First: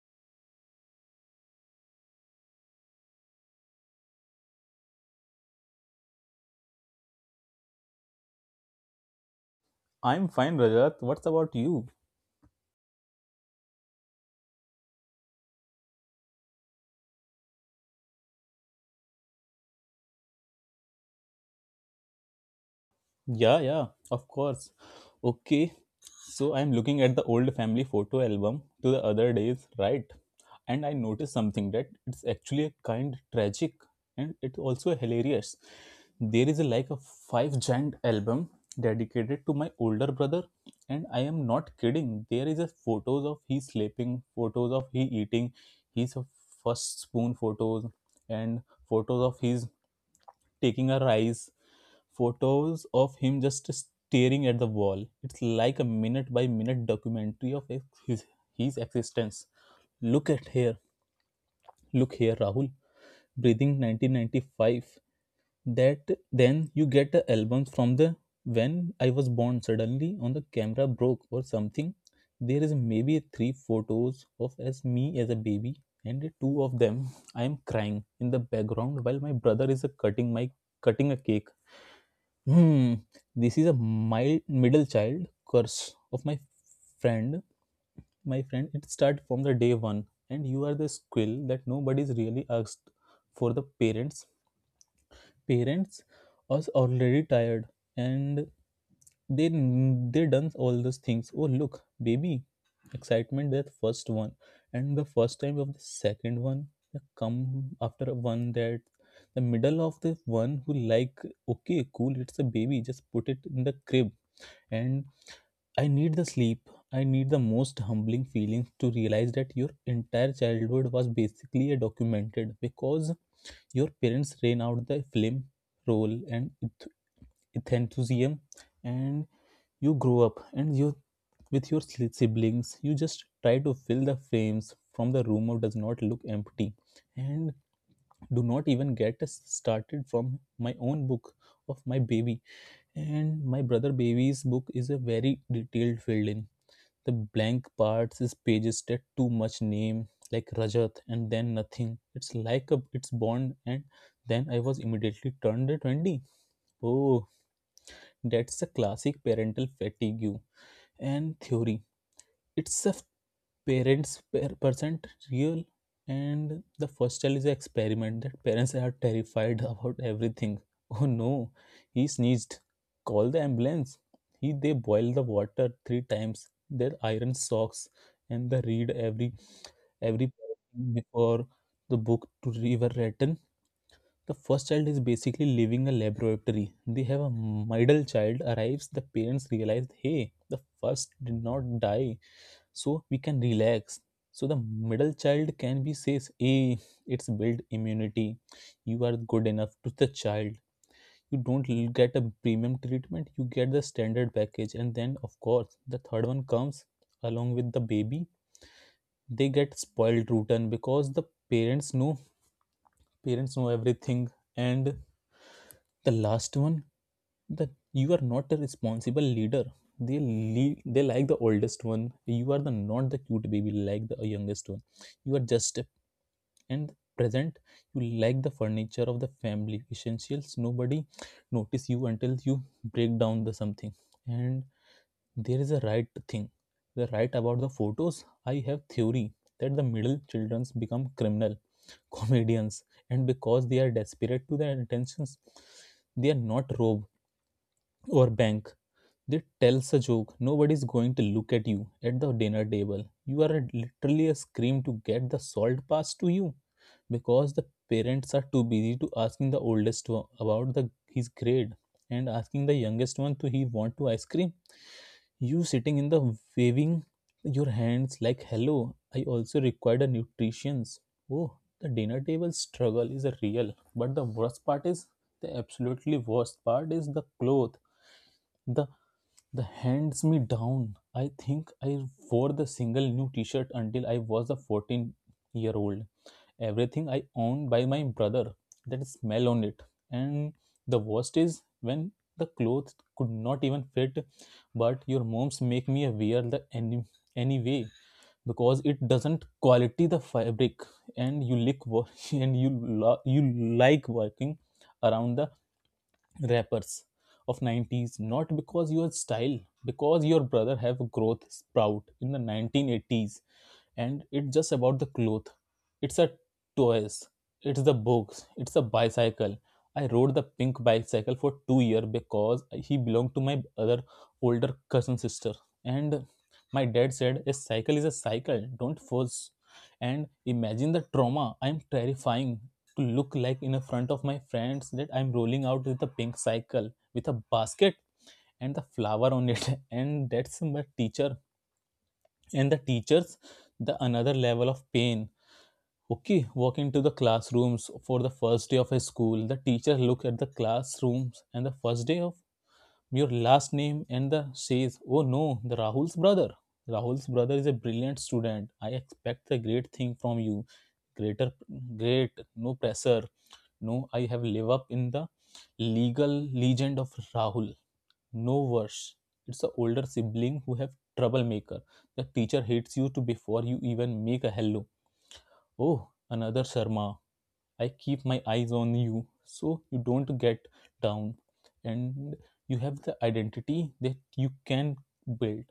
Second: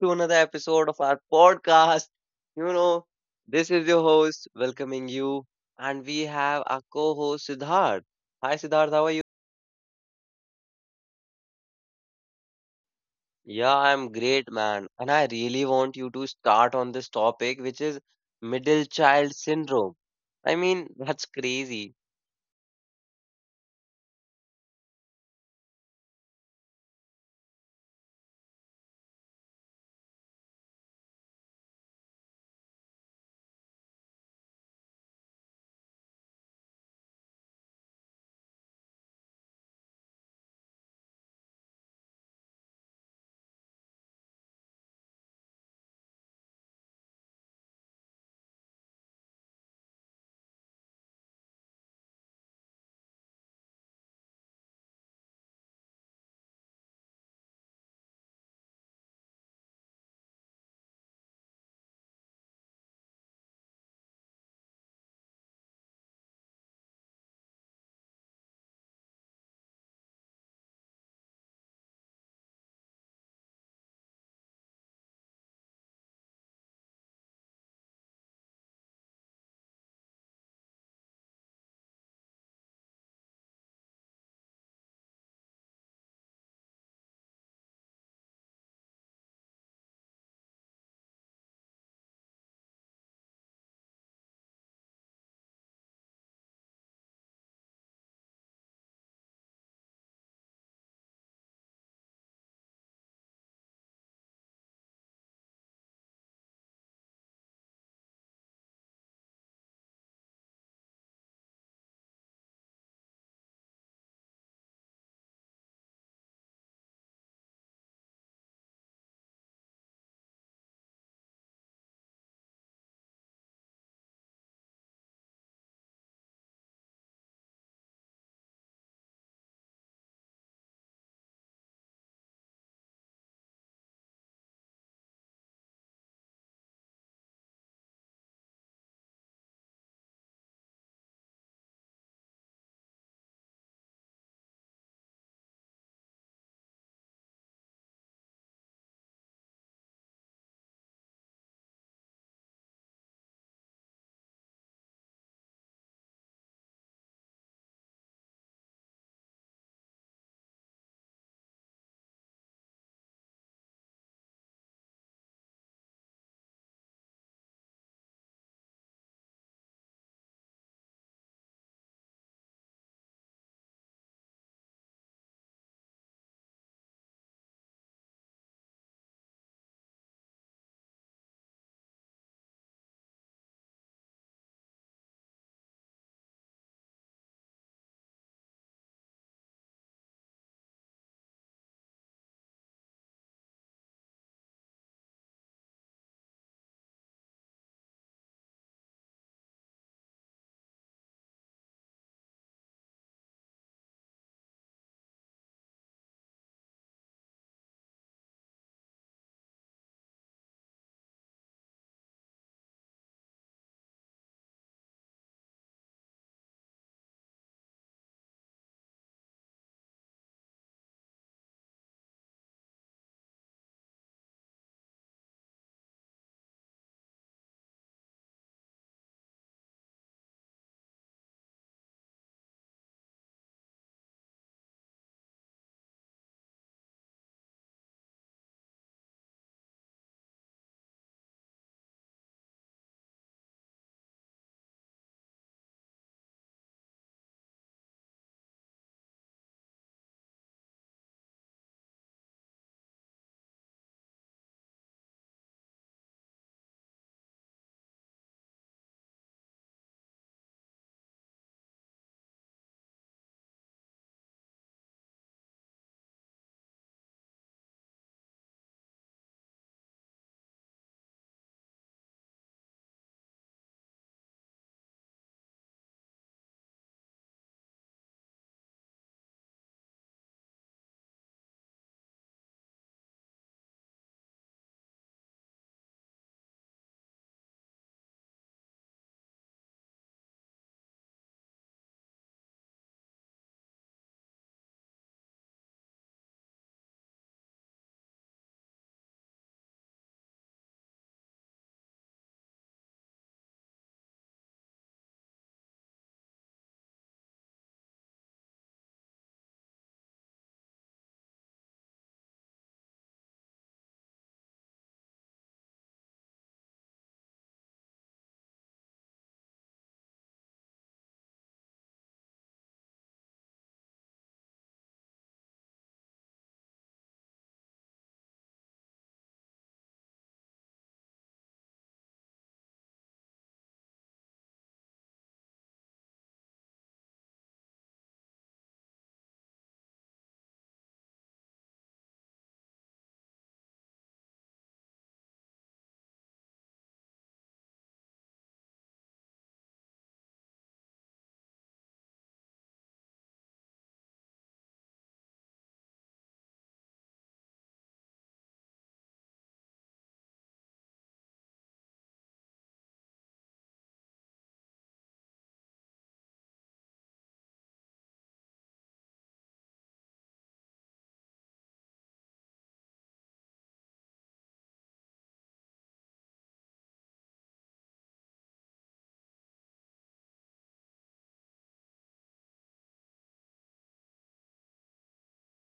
to another episode of our podcast. You know, this is your host welcoming you, and we have our co host Siddharth. Hi, Siddharth, how are you? I'm fine, Rajat. What's about you? Yeah, I'm great, man. And I really want you to start on this topic, which is middle child syndrome. I mean, that's crazy. Yeah, of course. Okay, so I'm looking at the old family photo album to the other days, right? And I noticed something that it's actually a kind tragic and it's also hilarious. There is like a five giant album dedicated to my older brother, and I am not kidding. There is a photos of he sleeping, photos of he eating, his first spoon photos, and photos of his taking a rise photos of him just staring at the wall. It's like a minute by minute documentary of his existence. Look at here, look here, Rahul. Breathing 1995. That then you get the albums from the when I was born. Suddenly on the camera broke or something. There is maybe three photos of as me as a baby, and two of them I am crying in the background while my brother is cutting my cutting a cake. Hmm. This is a mild middle child curse of my friend. My friend, it started from the day one, and you are the squill that nobody's really asked for the parents. Parents was already tired, and they done all those things. Oh look, baby, excitement that first one, and the first time of the second one. The come after one that the middle of the one who like okay cool it's a baby just put it in the crib and I need the sleep I need the most humbling feelings to realize that your entire childhood was basically a documented because your parents ran out the film role and enthusiasm and you grow up and you with your siblings you just try to fill the frames from the room of does not look empty and do not even get us started from my own book of my baby and my brother baby's book is a very detailed filled in the blank parts is pages that too much name, like Rajat, and then nothing. It's like a it's Bond, and then I was immediately turned at 20. Oh, that's a classic parental fatigue and theory. It's a parents per percent real and the first child is an experiment that parents are terrified about everything. Oh no, he sneezed, call the ambulance. He they boil the water three times, their iron socks, and they read every paragraph before the book to river written. The first child is basically living a laboratory. They have a middle child arrives the parents realize, hey, the first did not die, so we can relax. So the middle child can be says, hey, it's build immunity, you are good enough to the child. You don't get a premium treatment, you get the standard package. And then of course the third one comes along with the baby, they get spoiled rotten because the parents know parents know everything. And. The last one, that you are not a responsible leader. They like the oldest one. You are the not the cute baby like the youngest one. You are just a and present, you like the furniture of the family essentials, nobody notice you until you break down the something. And there is a right thing, the right about the photos. I have theory that the middle childrens become criminal comedians, and because they are desperate to their attentions, they are not rob or bank, they tells a joke. Nobody's going to look at you at the dinner table, you are a- literally a scream to get the salt passed to you because the parents are too busy to asking the oldest one about the his grade and asking the youngest one to he want to ice cream. You sitting in the waving your hands like hello, I also required a nutritions. Oh, the dinner table struggle is a real, but the worst part is the absolutely worst part is the cloth, the the hands me down. I think I wore the single new t-shirt until I was a 14-year old. Everything I owned by my brother. That smell on it. And the worst is when the clothes could not even fit, but your moms make me wear the anyway because it doesn't quality the fabric. And you and you you like working around the rappers of 90's not because your style, because your brother have growth sprout in the 1980s. And it's just about the cloth, it's a toys, it's the books, it's a bicycle. I rode the pink bicycle for two year because he belonged to my other older cousin sister, and my dad said a cycle is a cycle, don't force. And imagine the trauma, I'm terrifying to look like in the front of my friends that I'm rolling out with a pink cycle with a basket and the flower on it. And that's my teacher. And the teachers, the another level of pain. Okay, walk into the classrooms for the first day of a school. The teacher look at the classrooms and the first day of your last name and the says, oh no, the rahul's brother is a brilliant student, I expect a great thing from you. Greater great, no pressure. No, I have live up in the legal legend of rahul. No worse, it's the older sibling who have troublemaker, the teacher hates you to before you even make a hello. Oh, another Sharma. I keep my eyes on you so you don't get down. And you have the identity that you can build.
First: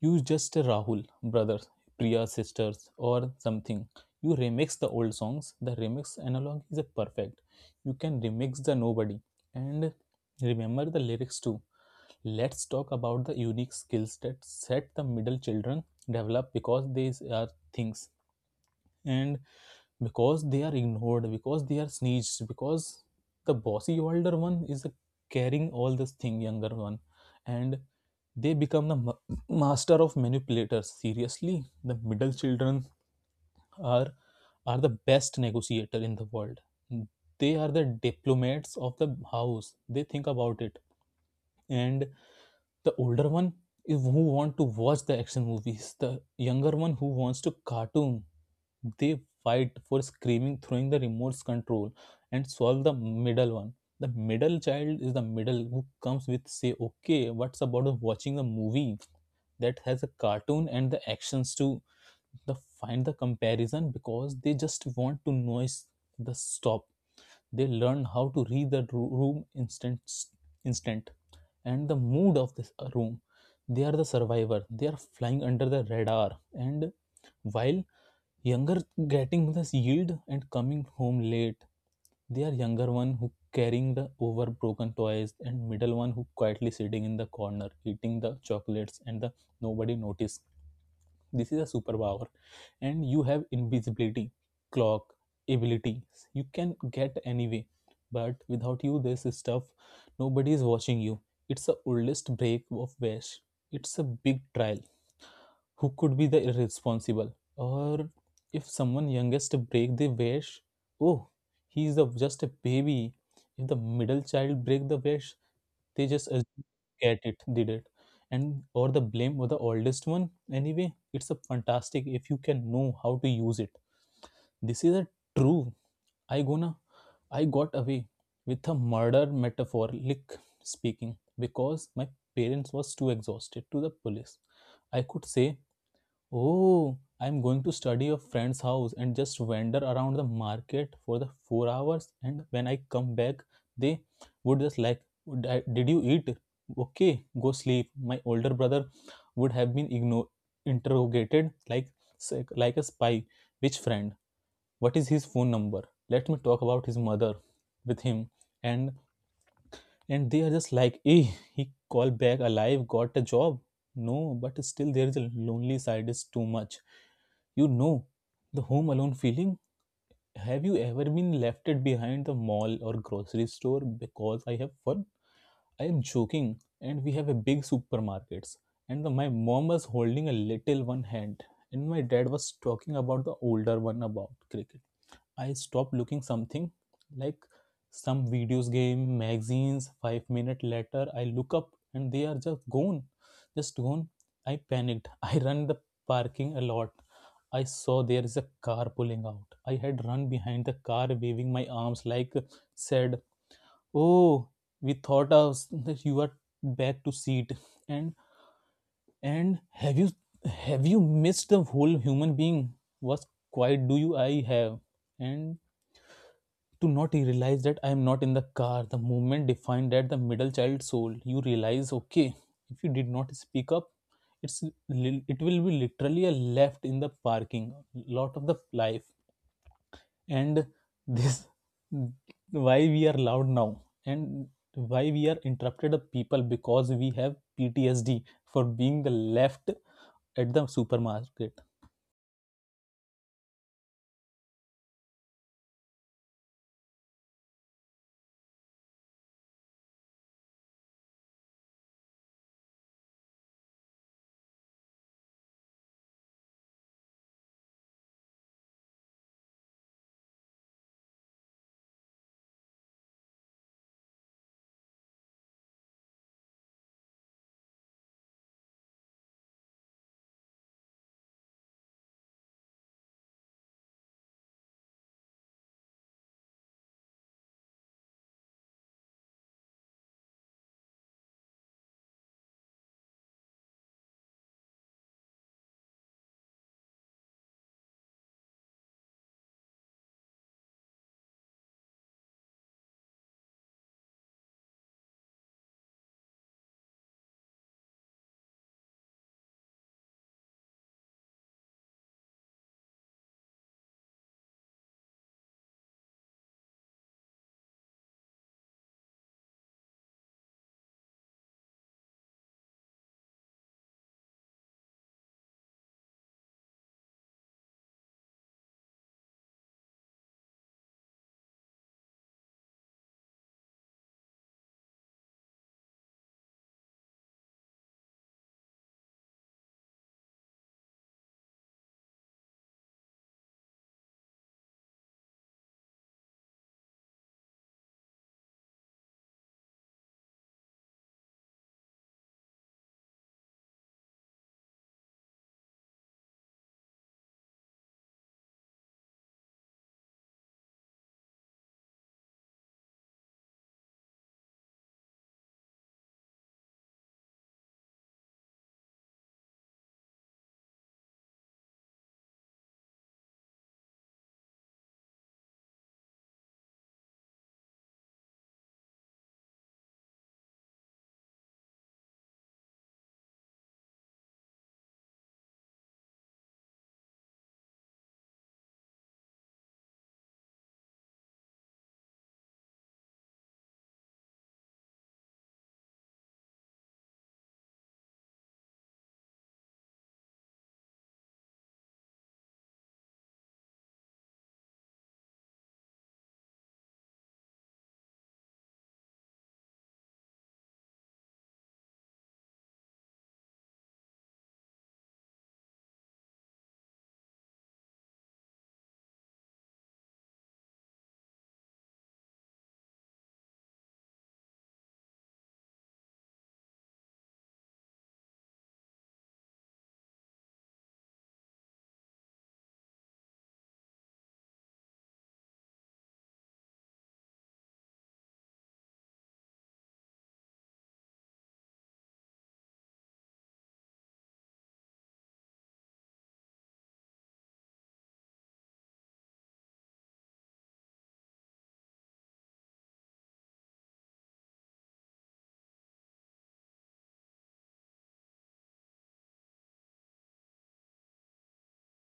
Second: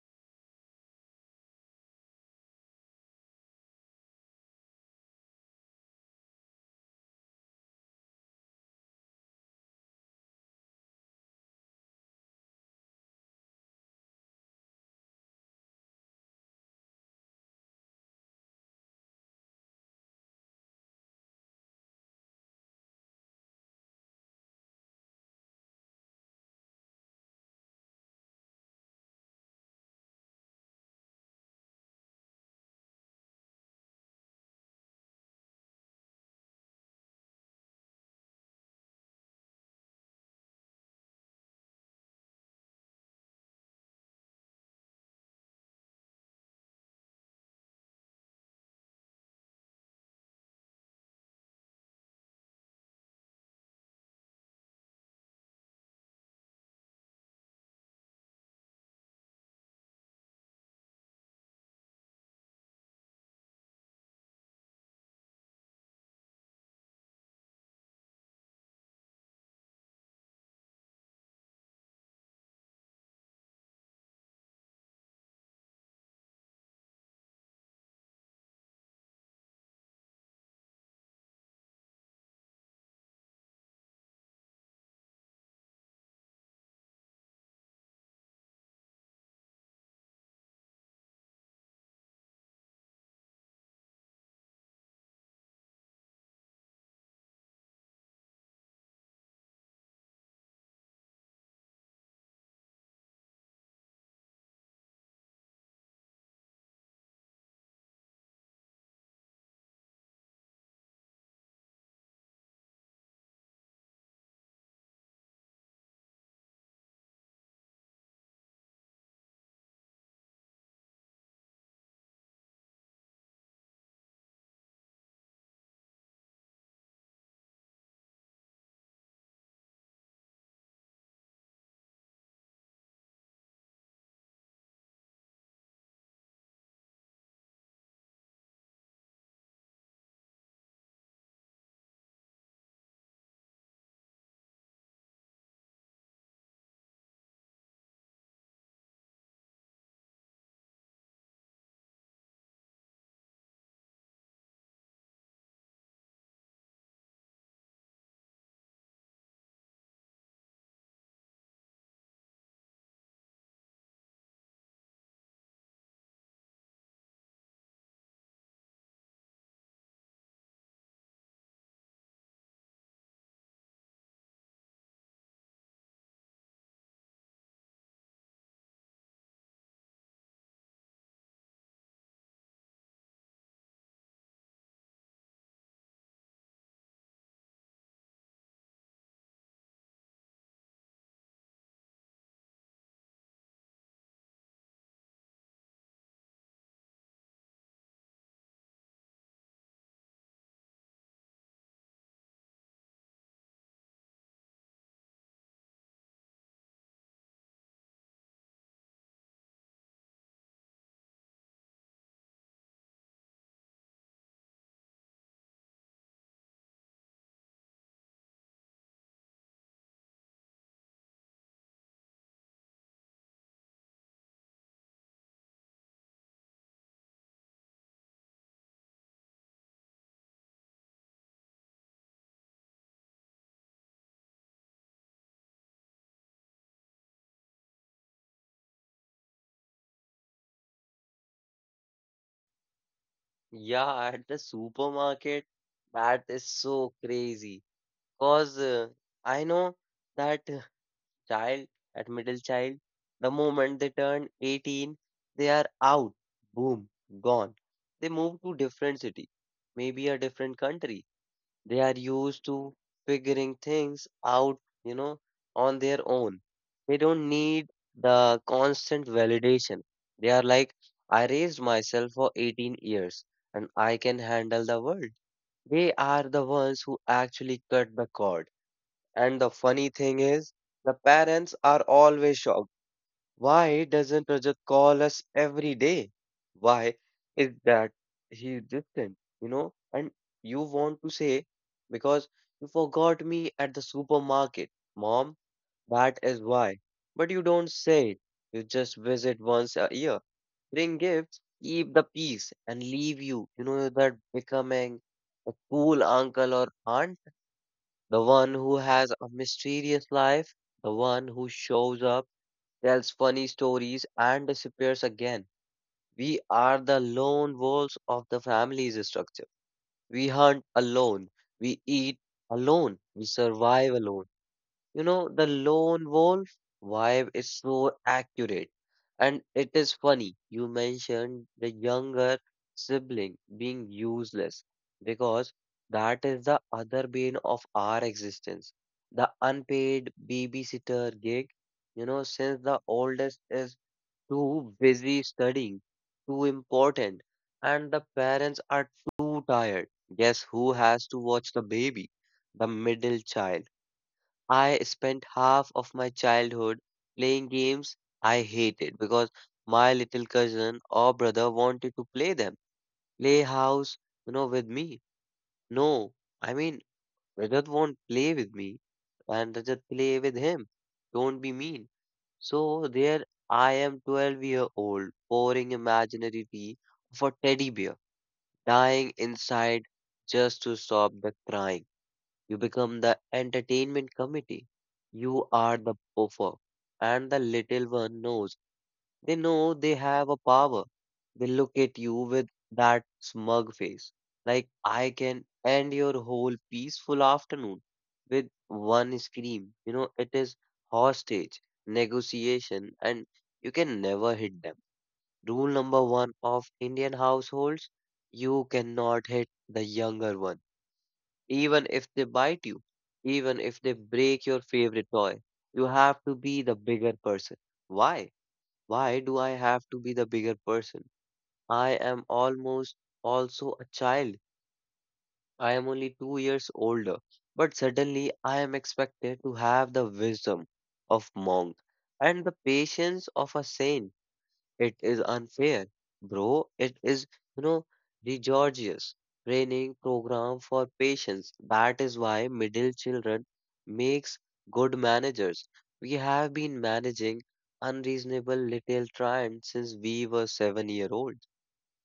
You just a Rahul, brothers, Priya sisters or something. You remix the old songs. The remix analog is a perfect. You can remix the nobody and remember the lyrics too. Let's talk about the unique skills that set the middle children develop because these are things and because they are ignored, because they are sneezed, because the bossy older one is carrying all this thing younger one, and they become the master of manipulators. Seriously, the middle children are are the best negotiator in the world. They are the diplomats of the house, they think about it. And the older one is who want to watch the action movies. The younger one who wants to cartoon. They fight for screaming, throwing the remote control, and solve the middle one. The middle child is the middle who comes with say, okay, what's about watching a movie that has a cartoon and the actions to the find the comparison because they just want to noise the stop. They learn how to read the room, instant, and the mood of this room. They are the survivor, they are flying under the radar. And while younger getting this yield and coming home late, they are younger one who carrying the over broken toys and middle one who quietly sitting in the corner eating the chocolates and the nobody notice. This is a superpower, and you have invisibility, clock, ability. You can get anyway, but without you, this stuff, nobody is watching you. It's the oldest break of Vash. It's a big trial who could be the irresponsible. Or if someone youngest break the vase, oh, he is a, just a baby. If the middle child break the vase, they just assume get it did it, and or the blame or the oldest one anyway. It's a fantastic if you can know how to use it. This is a true, i gonna I got away with a murder metaphor. Metaphoric speaking because my parents was too exhausted to the police. I could say, oh, I'm going to study a friend's house and just wander around the market for the 4 hours. And when I come back, they would just like, "Would Did you eat? Okay, go sleep. My older brother would have been interrogated like, like a spy. Which friend? What is his phone number? Let me talk about his mother with him. And and they are just like, eh, he called back alive, got a job. No, but still there is a lonely side is too much, you know, the home alone feeling. Have you ever been left it behind the mall or grocery store? Because I have fun, I am joking, and we have a big supermarkets. And my mom was holding a little one hand, and my dad was talking about the older one about cricket. I stopped looking something like some videos game magazines five minute later. I look up and they are just gone, just gone. I panicked, I run the parking a lot. I saw there is a car pulling out, I had run behind the car waving my arms like said, oh, we thought of that you are back to seat. And and have you missed the whole human being? What quite do you I have? And to not realize that I am not in the car. The moment defined that the middle child soul. You realize, okay, if you did not speak up, it's it will be literally a left in the parking lot of the life. And this why we are loud now and why we are interrupted of people because we have PTSD for being the left at the supermarket. Yeah, at the supermarket, that is so crazy. Because I know that child at middle child. The moment they turn 18, they are out, boom, gone. They move to different city, maybe a different country. They are used to figuring things out, you know, on their own. They don't need the constant validation. They are like, I raised myself for 18 years and I can handle the world. They are the ones who actually cut the cord, and the funny thing is, the parents are always shocked. Why doesn't Rajat call us every day? Why is that he distant? You know, and you want to say, because you forgot me at the supermarket. Mom, that is why. But you don't say it. You just visit once a year, bring gifts, keep the peace, and leave you. You know, that becoming a cool uncle or aunt, the one who has a mysterious life, the one who shows up, tells funny stories, and disappears again. We are the lone wolves of the family's structure. We hunt alone, we eat alone, we survive alone. You know, the lone wolf vibe is so accurate. And it is funny, you mentioned the younger sibling being useless because that is the other bane of our existence. The unpaid babysitter gig, you know, since the oldest is too busy studying, too important, and the parents are too tired. Guess who has to watch the baby? The middle child. I spent half of my childhood playing games I hated because my little cousin or brother wanted to play them. Play house, you know, with me. No, I mean, Rajat won't play with me and Rajat play with him. Don't be mean. So there I am, 12-year-old pouring imaginary tea for teddy bear, dying inside just to stop the crying. You become the entertainment committee. You are the buffer. And the little one knows. They know they have a power. They look at you with that smug face. Like, I can end your whole peaceful afternoon with one scream. You know, it is hostage, negotiation, and you can never hit them. Rule number one of Indian households, you cannot hit the younger one even if they bite you, even if they break your favorite toy, you have to be the bigger person. Why? Why do I have to be the bigger person? I am almost also a child. I am only 2 years older. But suddenly I am expected to have the wisdom of monk and the patience of a saint. It is unfair, bro. It is, you know, the Georgia's training program for patients. That is why middle children makes good managers. We have been managing unreasonable little giant since we were 7 year old.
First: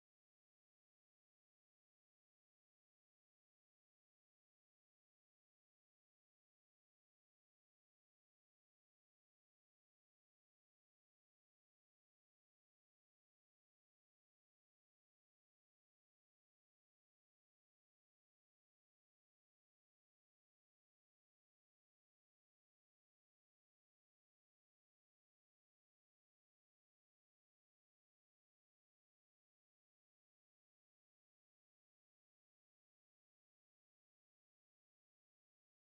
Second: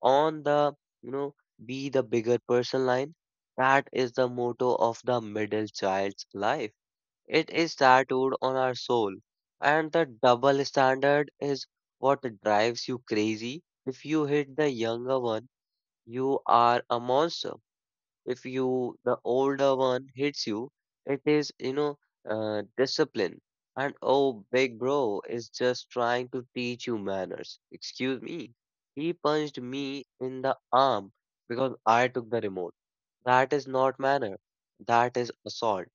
On the, you know, be the bigger person line. That is the motto of the middle child's life. It is tattooed on our soul. And the double standard is what drives you crazy. If you hit the younger one, you are a monster. If you, the older one hits you, it is, you know, discipline. And oh, big bro is just trying to teach you manners. Excuse me. He punched me in the arm because I took the remote. That is not manner. That is assault.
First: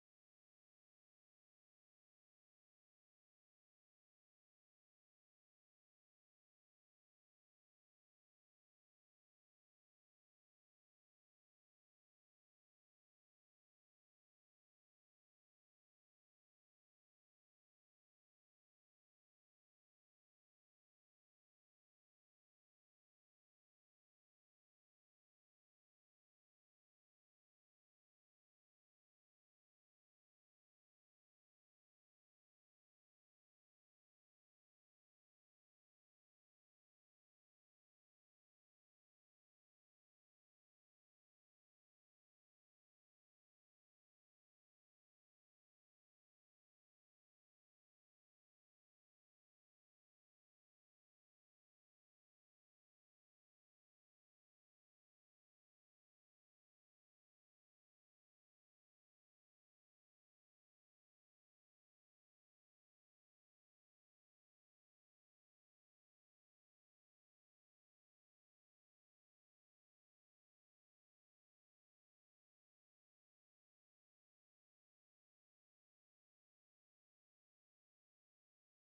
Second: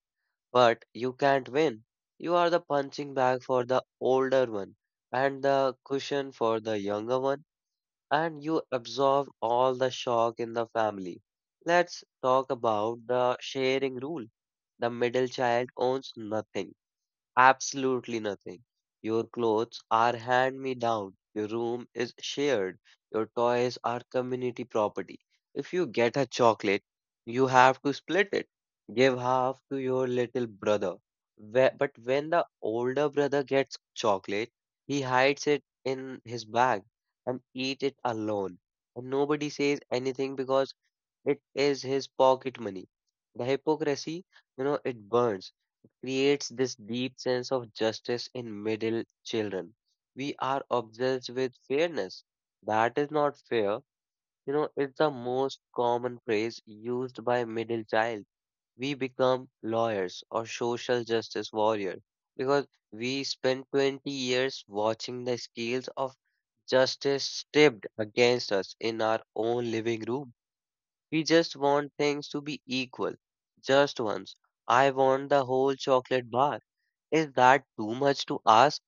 But you can't win. You are the punching bag for the older one and the cushion for the younger one, and you absorb all the shock in the family. Let's talk about the sharing rule. The middle child owns nothing. Absolutely nothing. Your clothes are hand me down. Your room is shared. Your toys are community property. If you get a chocolate, you have to split it. Give half to your little brother. But when the older brother gets chocolate, he hides it in his bag and eat it alone. And nobody says anything because it is his pocket money. The hypocrisy, you know, it burns. It creates this deep sense of justice in middle children. We are obsessed with fairness. That is not fair. You know, it's the most common phrase used by middle child. We become lawyers or social justice warriors because we spend 20 years watching the scales of justice tipped against us in our own living room. We just want things to be equal, just once. I want the whole chocolate bar. Is that too much to ask?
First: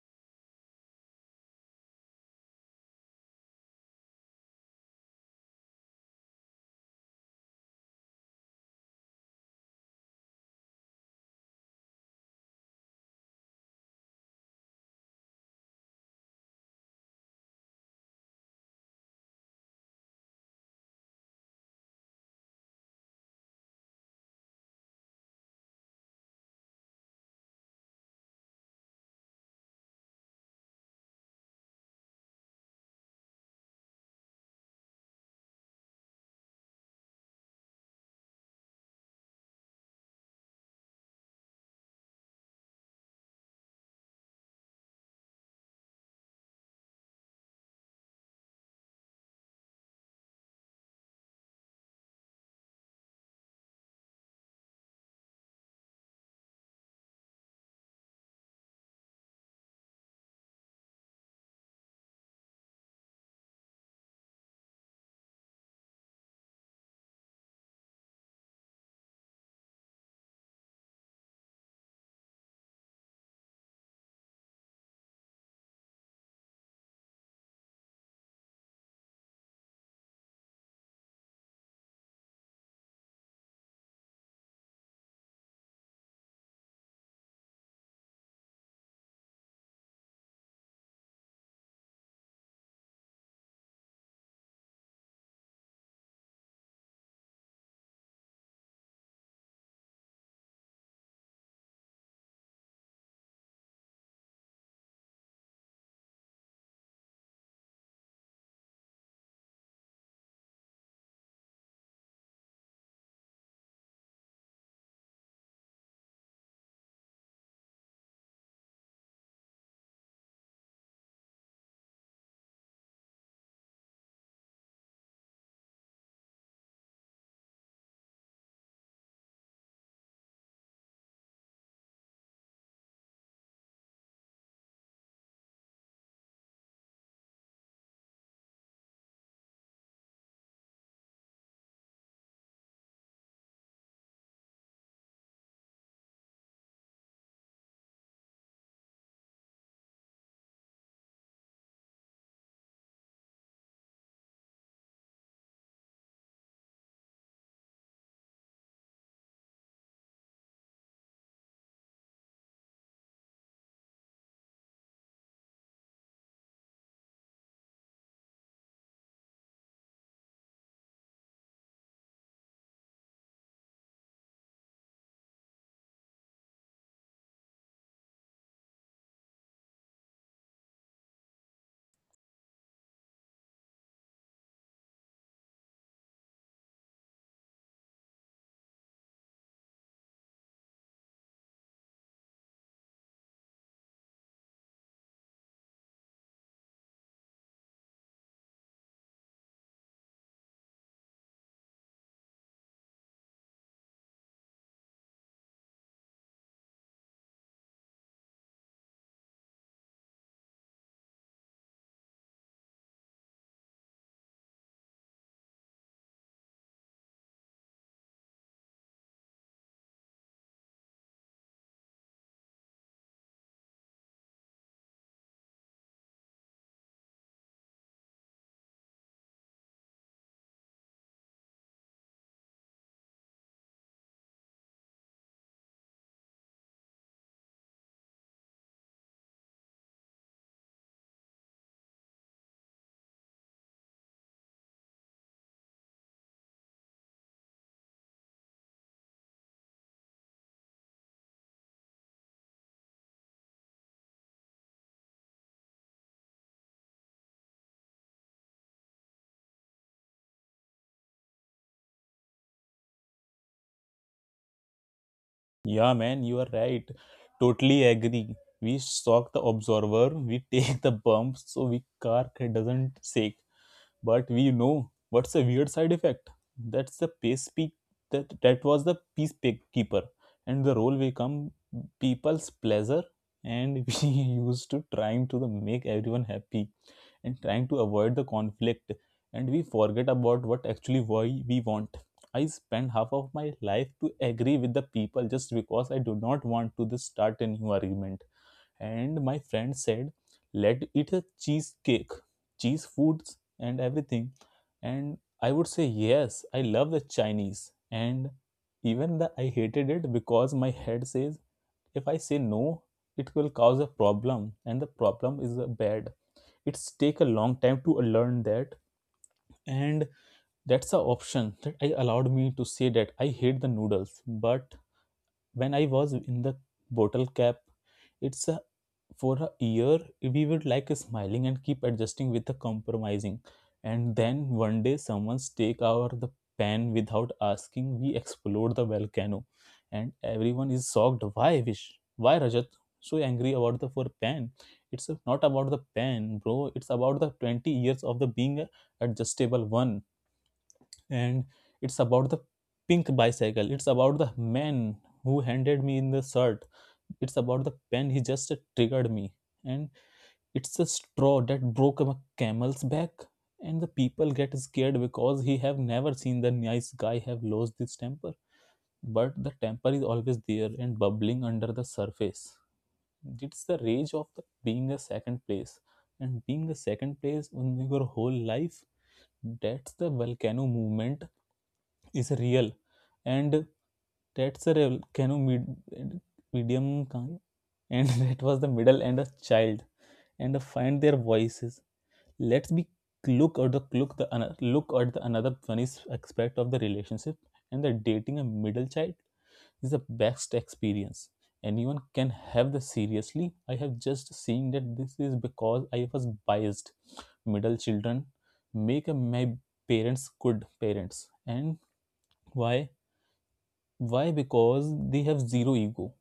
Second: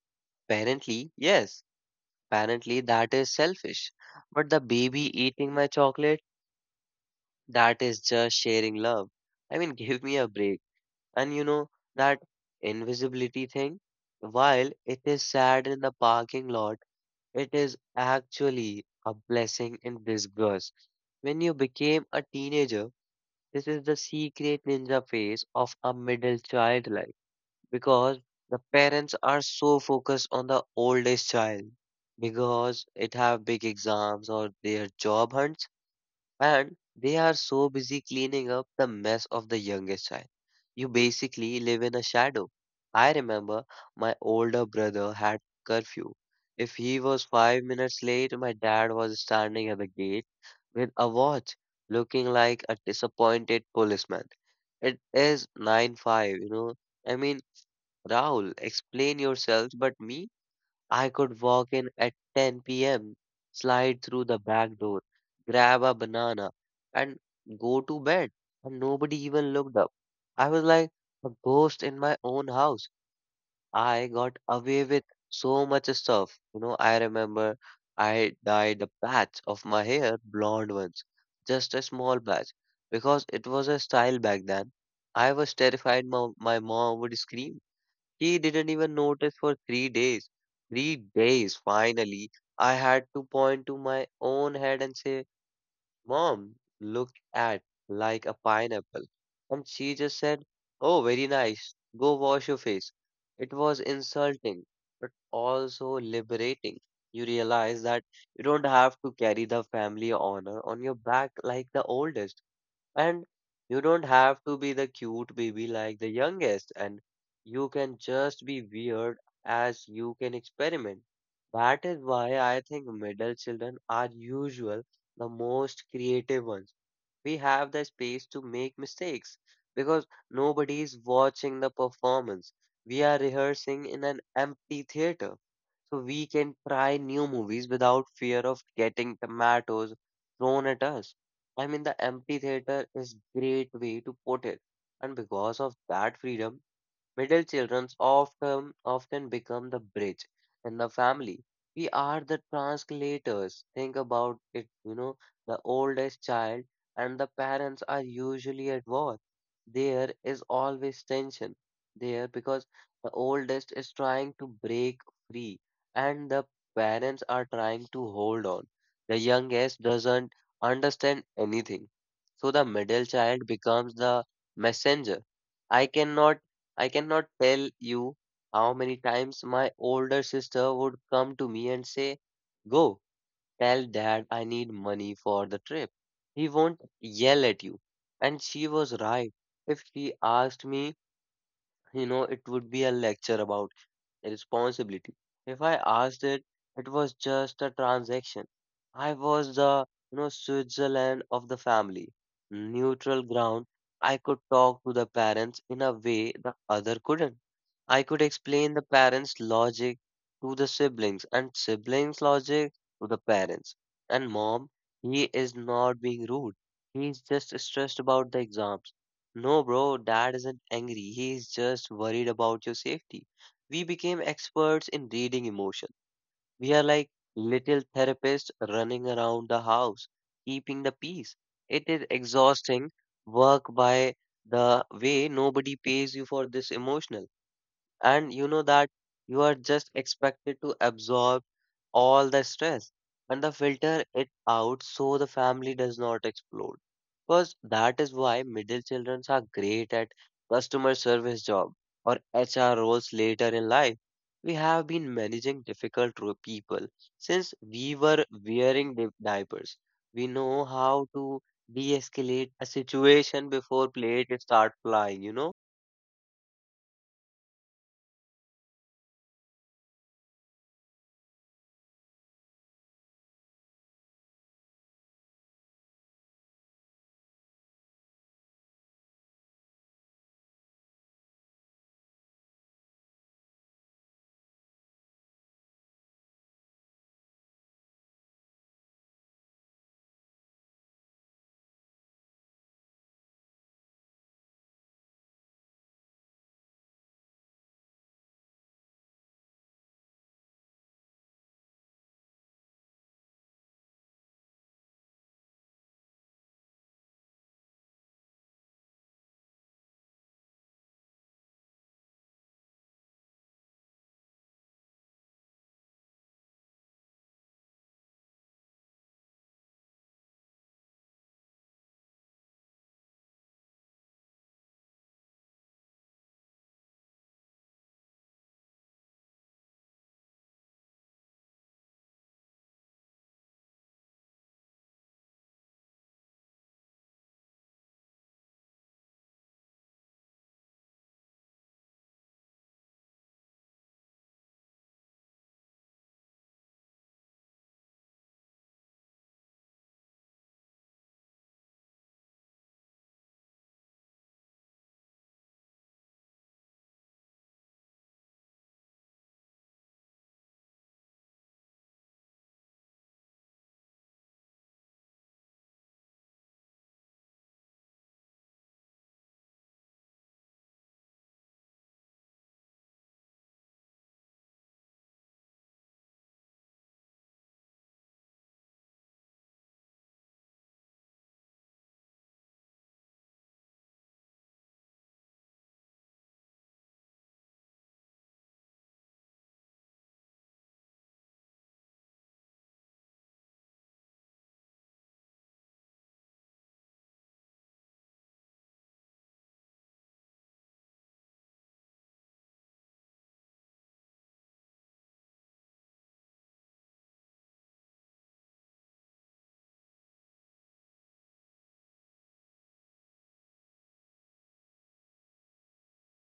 Apparently, yes. Apparently, that is selfish. But the baby eating my chocolate, that is just sharing love. I mean, give me a break. And you know, that invisibility thing, while it is sad in the parking lot, it is actually a blessing in disguise. When you became a teenager, this is the secret ninja phase of a middle child life because the parents are so focused on the oldest child because it have big exams or their job hunts, and they are so busy cleaning up the mess of the youngest child. You basically live in a shadow. I remember my older brother had curfew. If he was 5 minutes late, my dad was standing at the gate with a watch, looking like a disappointed policeman. It is 9-5, you know. I mean, Raul, explain yourself, but me, I could walk in at 10 p.m., slide through the back door, grab a banana, and go to bed. And nobody even looked up. I was like a ghost in my own house. I got away with so much stuff. You know, I remember I dyed a patch of my hair blonde once, just a small patch, because it was a style back then. I was terrified my mom would scream. She didn't even notice for 3 days. 3 days, finally. I had to point to my own head and say, Mom looked at like a pineapple, and she just said, Oh, very nice. Go wash your face. It was insulting, but also liberating. You realize that you don't have to carry the family honor on your back like the oldest. And you don't have to be the cute baby like the youngest, and you can just be weird as you can experiment. That is why I think middle children are usual the most creative ones. We have the space to make mistakes because nobody is watching the performance. We are rehearsing in an empty theater. So we can try new movies without fear of getting tomatoes thrown at us. I mean, the amphitheater is great way to put it. And because of that freedom, middle children often become the bridge in the family. We are the translators. Think about it, you know, the oldest child and the parents are usually at war. There is always tension there because the oldest is trying to break free and the parents are trying to hold on. The youngest doesn't understand anything. So the middle child becomes the messenger. I cannot I cannot tell you how many times my older sister would come to me and say, Go, tell dad I need money for the trip. He won't yell at you. And she was right. If she asked me, you know, it would be a lecture about responsibility. If I asked it, it was just a transaction. I was the, you know, Switzerland of the family, neutral ground. I could talk to the parents in a way the other couldn't. I could explain the parents' logic to the siblings and siblings' logic to the parents. And mom, he is not being rude. He's just stressed about the exams. No, bro, dad isn't angry. He's just worried about your safety. We became experts in reading emotion. We are like little therapists running around the house, keeping the peace. It is exhausting work, by the way, nobody pays you for this emotional, and you know that you are just expected to absorb all the stress and the filter it out so the family does not explode. Because that is why middle children are great at customer service job or HR roles later in life. We have been managing difficult people since we were wearing diapers. We know how to de-escalate a situation before plate start flying, you know? Yeah, man, you are right. Totally agree. We shock the observer, we take the bumps so we car doesn't shake. But we know what's the weird side effect. That's the pace peak that was the peace keeper. And the role we come people's pleasure and we used to trying to the make everyone happy and trying to avoid the conflict and we forget about what actually why we want. I spend half of my life to agree with the people just because I do not want to this start a new argument. And my friend said, let it a cheesecake, cheese foods and everything. And I would say, yes, I love the Chinese. And even the, I hated it because my head says, if I say no, it will cause a problem and the problem is bad. It's take a long time to learn that and that's the option that I allowed me to say that I hate the noodles, but when I was in the bottle cap, it's a, for a year we would like smiling and keep adjusting with the compromising, and then one day someone take out the pan without asking. We explode the volcano, and everyone is shocked. Why wish? Why Rajat so angry about the for pan? It's not about the pan, bro. It's about the 20 years of the being a adjustable one and it's about the pink bicycle, it's about the man who handed me in the shirt, it's about the pen, he just triggered me, and it's a straw that broke a camel's back, and the people get scared because he have never seen the nice guy have lost his temper, but the temper is always there and bubbling under the surface. It's the rage of the being a second place and being a second place in your whole life. That's the volcano movement, is real. And that's a real canoe medium kind. And that was the middle and a child and find their voices. Let's be look at the look at the another funny aspect of the relationship, and the dating a middle child is the best experience anyone can have, the seriously I have just seen that this is because I was biased. Middle children make a, my parents good parents. And why? Why? Because they have zero ego.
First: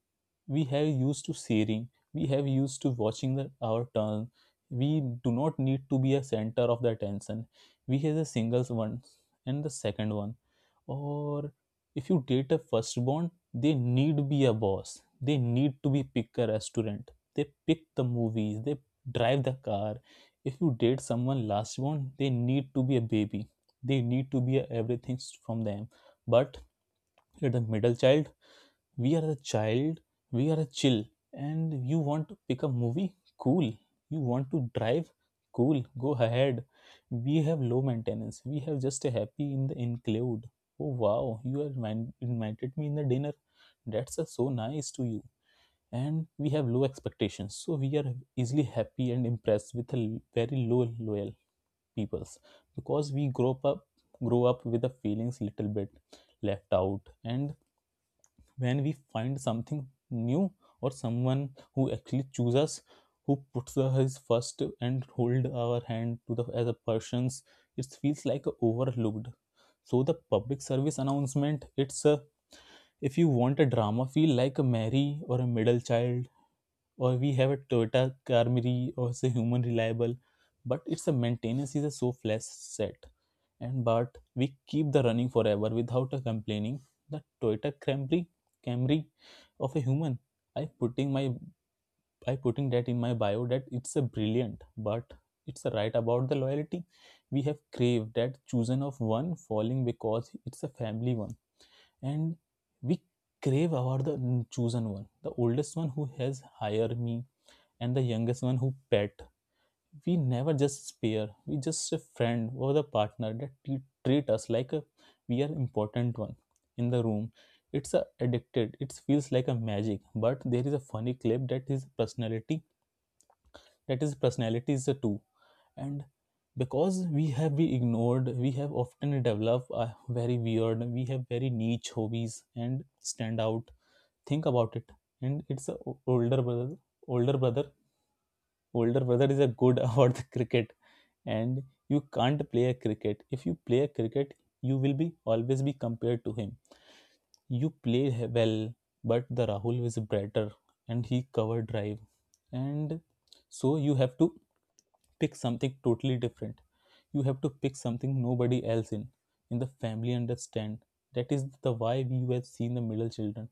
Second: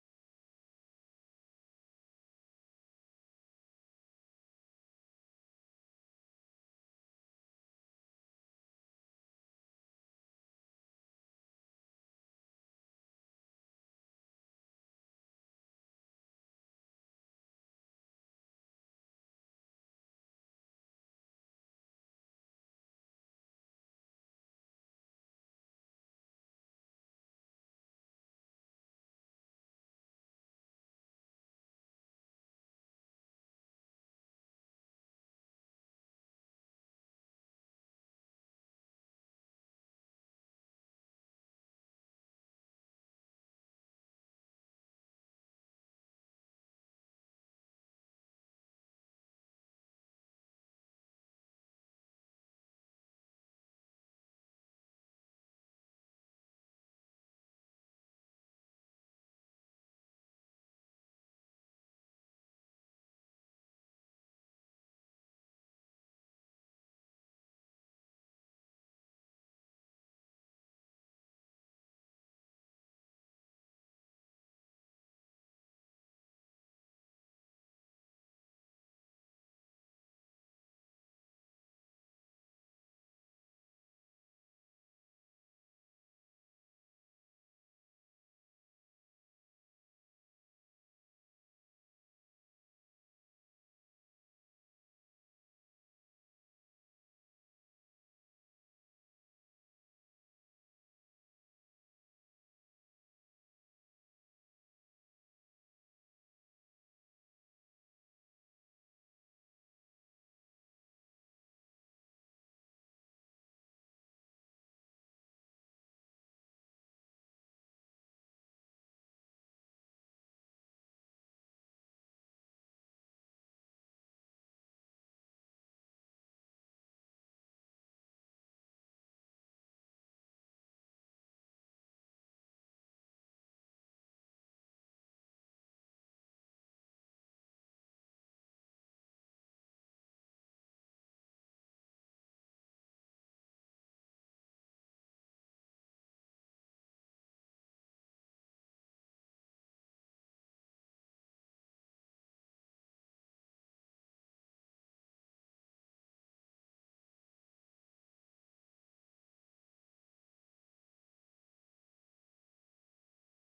We have used to sharing. We have used to watching the, our turn. We do not need to be a center of the attention. We have the singles one and the second one. Or if you date a firstborn, they need be a boss. They need to be pick a restaurant. They pick the movies. They drive the car. If you date someone lastborn, they need to be a baby. They need to be a everything from them. But you're the middle child, we are the child, we are a chill, and you want to pick a movie, cool. You want to drive, cool, go ahead. We have low maintenance, we have just a happy in the include. Oh wow, you have invited me in the dinner, that's so nice to you. And we have low expectations, so we are easily happy and impressed with a very low loyal peoples, because we grow up, grow up with the feelings little bit left out, and when we find something new or someone who actually chooses us, who puts his first and hold our hand to the as a persons, it feels like overlooked. So the public service announcement, it's a, if you want a drama feel like a mary or a middle child, or we have a Toyota Camry or say human reliable, but it's a maintenance is a so flash set, and but we keep the running forever without a complaining. The Toyota Camry, Camry of a human, I putting my I putting that in my bio, that it's a brilliant, but it's a right about the loyalty. We have craved that chosen of one falling because it's a family one, and we crave about the chosen one, the oldest one who has hired me and the youngest one who pet. We never just spare. We just a friend or the partner that treat us like a, we are important one in the room. It's a addicted. It feels like a magic. But there is a funny clip that is personality. That is personality is a two, and because we have been ignored, we have often developed a very weird. We have very niche hobbies and stand out. Think about it. And it's a older brother older brother is a good about the cricket, and you can't play a cricket. If you play a cricket you will be always be compared to him. You play well, but the rahul is better and he cover drive. And so you have to pick something totally different. You have to pick something nobody else in the family understand. That is the why we have seen the middle children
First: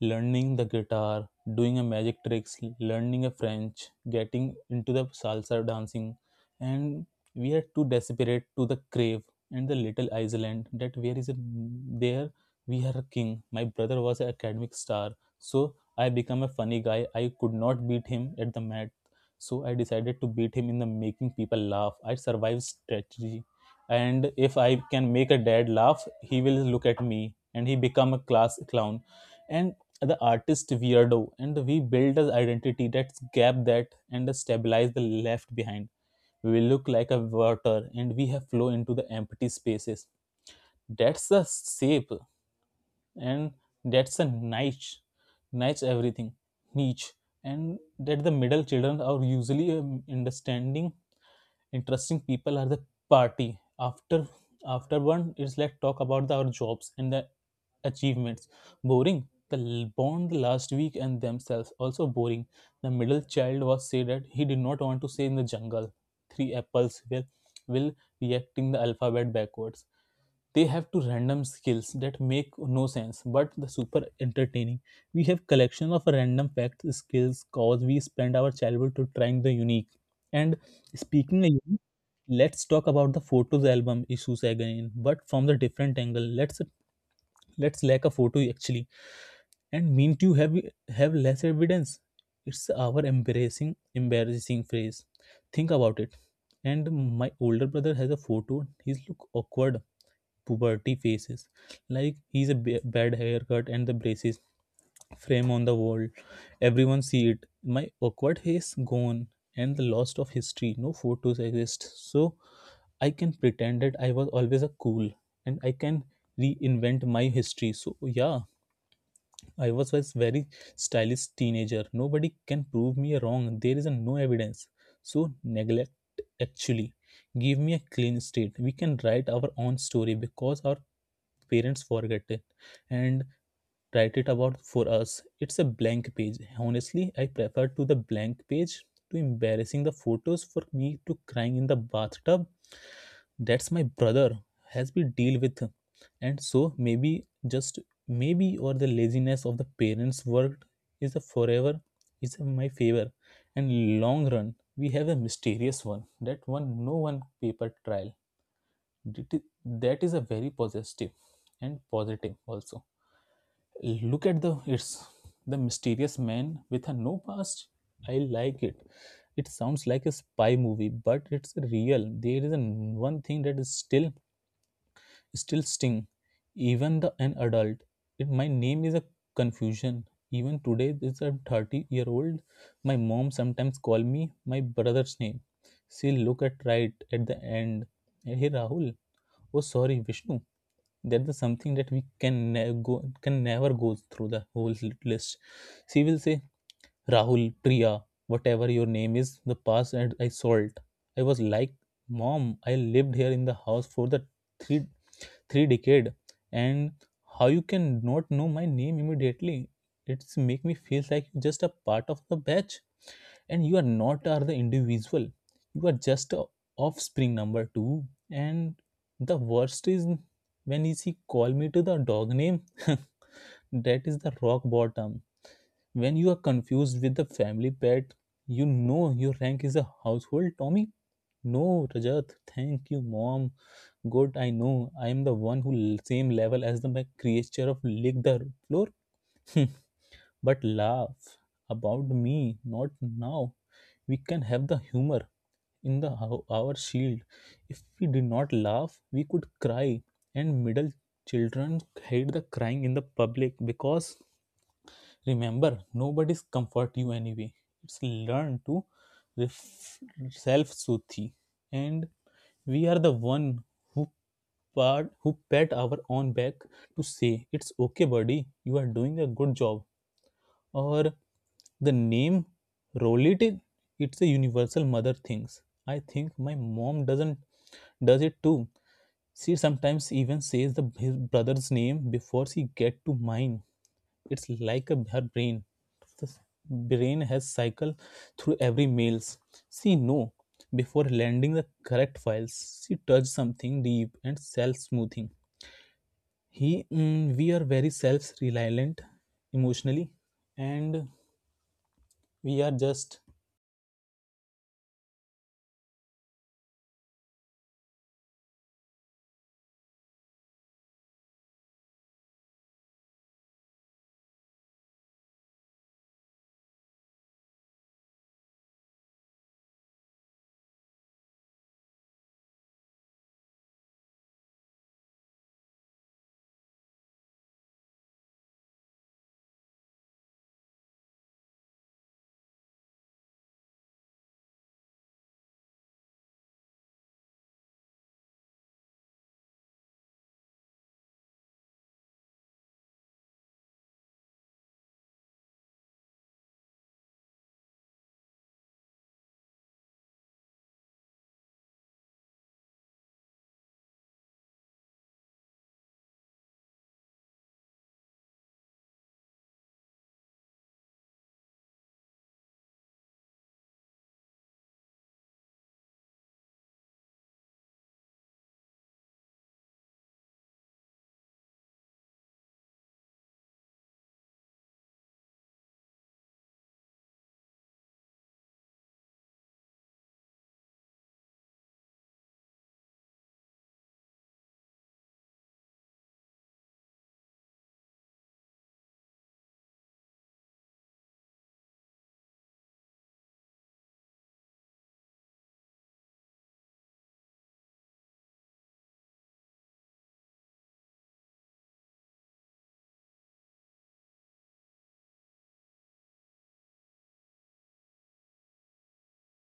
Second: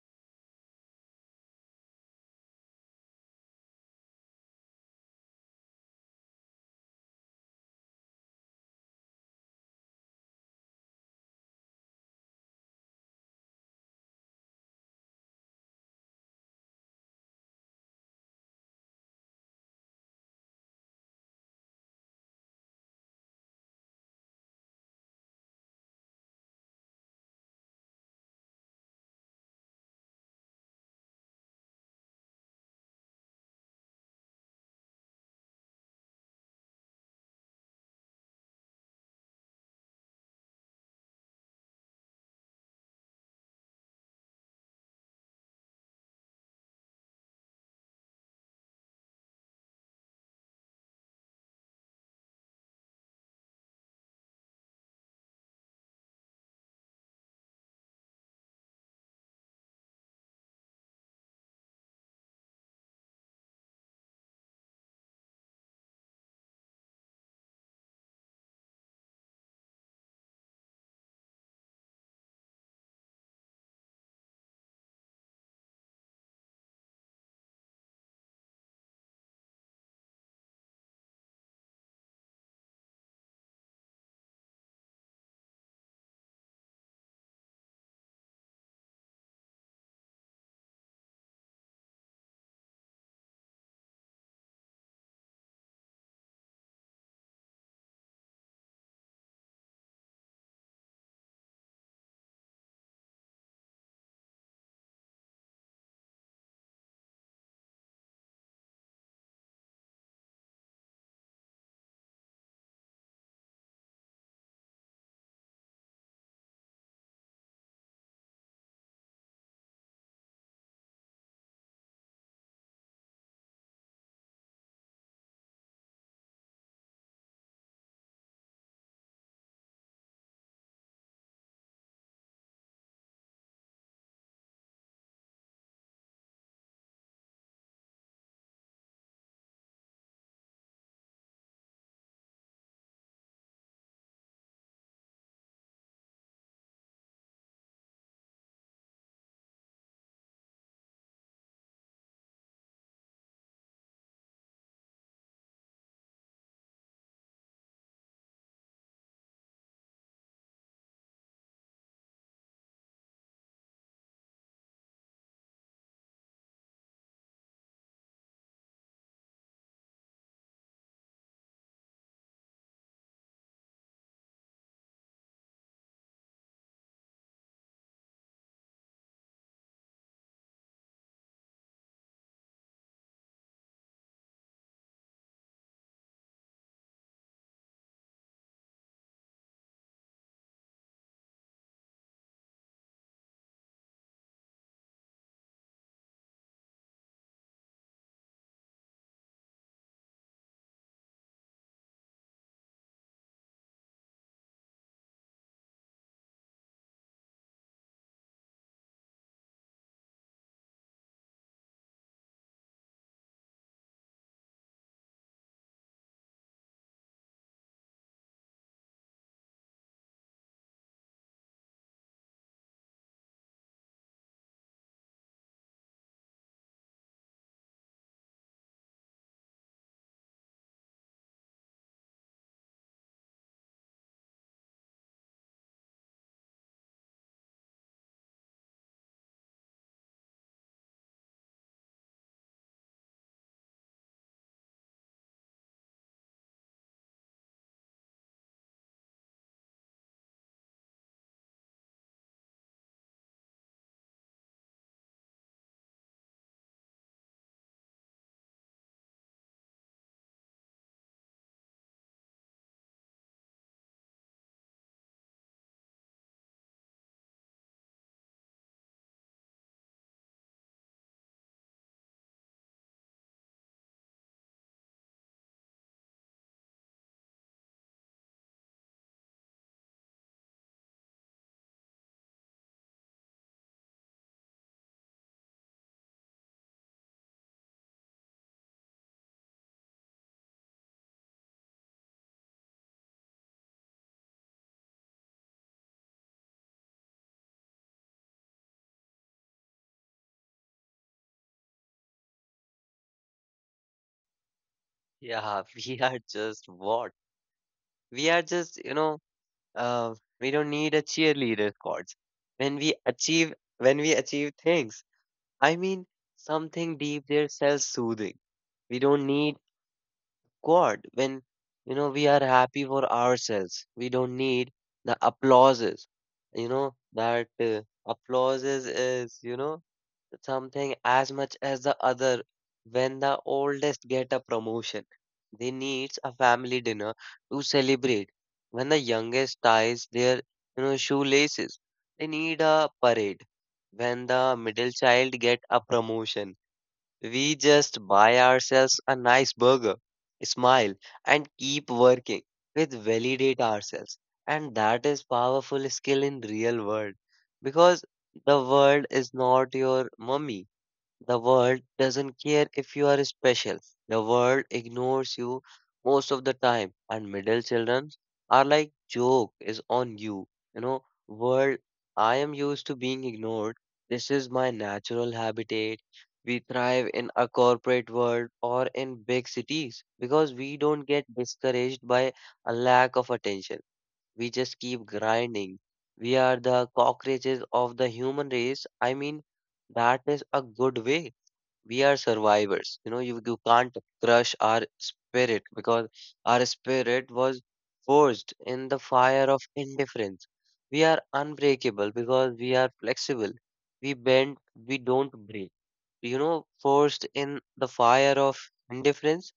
learning the guitar, doing a magic tricks, learning a French, getting into the salsa dancing, and we are too desperate to the crave and the little island that where is a, there we are a king. My brother was an academic star, so I become a funny guy. I could not beat him at the mat, so I decided to beat him in the making people laugh. I survived strategy, and if I can make a dad laugh he will look at me and he become a class clown and the artist weirdo, and we build an identity. That gap that and stabilize the left behind, we look like a water and we have flow into the empty spaces. That's the shape. And that's a niche, niche everything, niche. And that the middle children are usually understanding interesting people are the party. after After one is, let's talk about the, our jobs and the achievements. Boring. The bond last week and themselves also boring. The middle child was said that he did not want to say in the jungle, three apples will will reacting the alphabet backwards. They have two random skills that make no sense but the super entertaining. We have collection of random facts skills cause we spend our childhood to trying the unique. And speaking a unique, let's talk about the photos album issues again but from the different angle. Let's lack a photo actually, and mean to have less evidence. It's our embarrassing phrase. Think about it. And my older brother has a photo, he's look awkward, puberty faces, like he's a bad haircut and the braces frame on the wall, everyone see it. My awkward face gone, and the loss of history, no photos exist. So I can pretend that I was always a cool, and I can reinvent my history. So yeah, I was very stylish teenager. Nobody can prove me wrong. There is a no evidence. So neglect actually give me a clean state. We can write our own story because our parents forget it and write it about for us. It's a blank page. Honestly I prefer to the blank page to embarrassing the photos for me to crying in the bathtub. That's my brother has we deal with. And so maybe, just maybe, or the laziness of the parents worked is a forever is in my favor. And long run we have a mysterious one that one no one paper trial. That is, that is a very positive, and positive also. Look at the it's the mysterious man with a no past. I like it. It sounds like a spy movie, but it's real. There is a one thing that is still still sting, even the an adult. It, my name is a confusion. Even today, this a 30-year-old. My mom sometimes call me my brother's name. She look at right at the end. Hey Rahul. Oh sorry, Vishnu, that is something that we can ne- go can never go through the whole list. She will say Rahul, Priya, whatever your name is the past, and I saw it. I was like, mom, I lived here in the house for the three three decade, and how you can not know my name immediately? It's make me feel like you're just a part of the batch, and you are not are the individual. You are just a offspring number two. And the worst is when is he call me to the dog name that is the rock bottom. When you are confused with the family pet, you know your rank is a household tommy. No, Rajat, thank you mom. Good, I know. I am the one who same level as the my creature of lick the floor. But laugh about me, not now. We can have the humor in the our shield. If we did not laugh, we could cry, and middle children hate the crying in the public because remember, nobody's comfort you anyway. It's learn to ref- self-soothe, and we are the one who part who pat our own back to say it's okay, buddy, you are doing a good job. Or the name Rolit, it's a universal mother things. I think my mom doesn't does it too. She sometimes even says the his brother's name before she get to mine. It's like a, her brain. The brain has cycle through every mails. She know before landing the correct files. She touch something deep and self smoothing. He we are very self reliant emotionally, and we are just. Yeah, we are just what? We are just, you know, uh, we don't need a cheerleader squads. When we achieve, when we achieve things, I mean something deep there, self-soothing. We don't need squad when, you know, we are happy for ourselves. We don't need the applauses. You know that applauses is, you know, something as much as the other. When the oldest get a promotion, they needs a family dinner to celebrate. When the youngest ties their shoelaces, they need a parade. When the middle child get a promotion, we just buy ourselves a nice burger, smile, and keep working with validate ourselves. And that is powerful skill in real world, because the world is not your mummy. The world doesn't care if you are special. The world ignores you most of the time. And middle children are like, joke is on you. You know, world, I am used to being ignored. This is my natural habitat. We thrive in a corporate world or in big cities because we don't get discouraged by a lack of attention. We just keep grinding. We are the cockroaches of the human race. I mean, that is a good way, we are survivors. You know, you can't crush our spirit because our spirit was forged in the fire of indifference. We are unbreakable because we are flexible. We bend, we don't break. You know, forged in the fire of indifference,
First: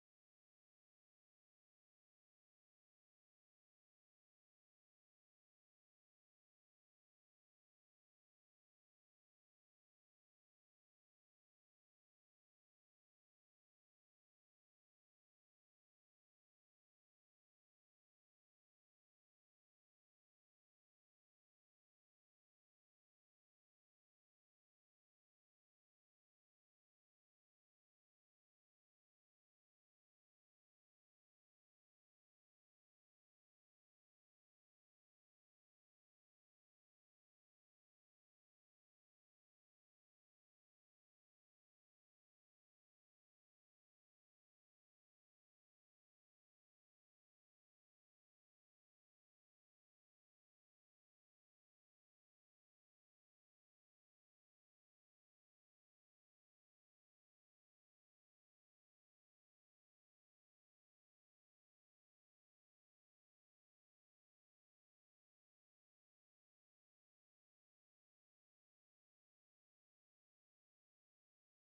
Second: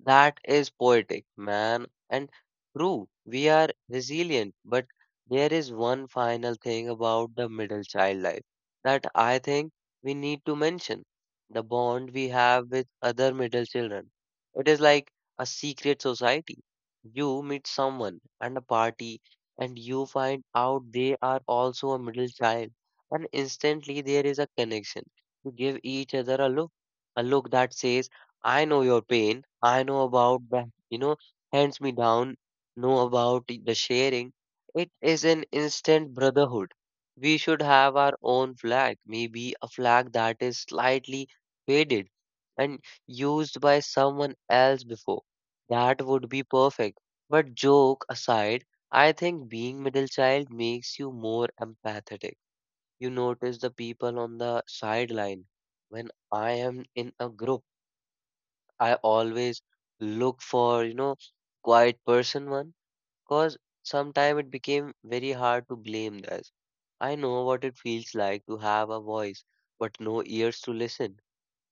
that is poetic, man. And true, we are resilient, but there is one final thing about the middle child life that I think we need to mention: the bond we have with other middle children. It is like a secret society. You meet someone and a party, and you find out they are also a middle child, and instantly there is a connection. You give each other a look that says, I know your pain. I know about the, you know, hands me down, know about the sharing. It is an instant brotherhood. We should have our own flag, maybe a flag that is slightly faded and used by someone else before. That would be perfect. But joke aside, I think being middle child makes you more empathetic. You notice the people on the sideline. When I am in a group, I always look for, you know, quiet person one, cause sometime it became very hard to blame this. I know what it feels like to have a voice, but no ears to listen.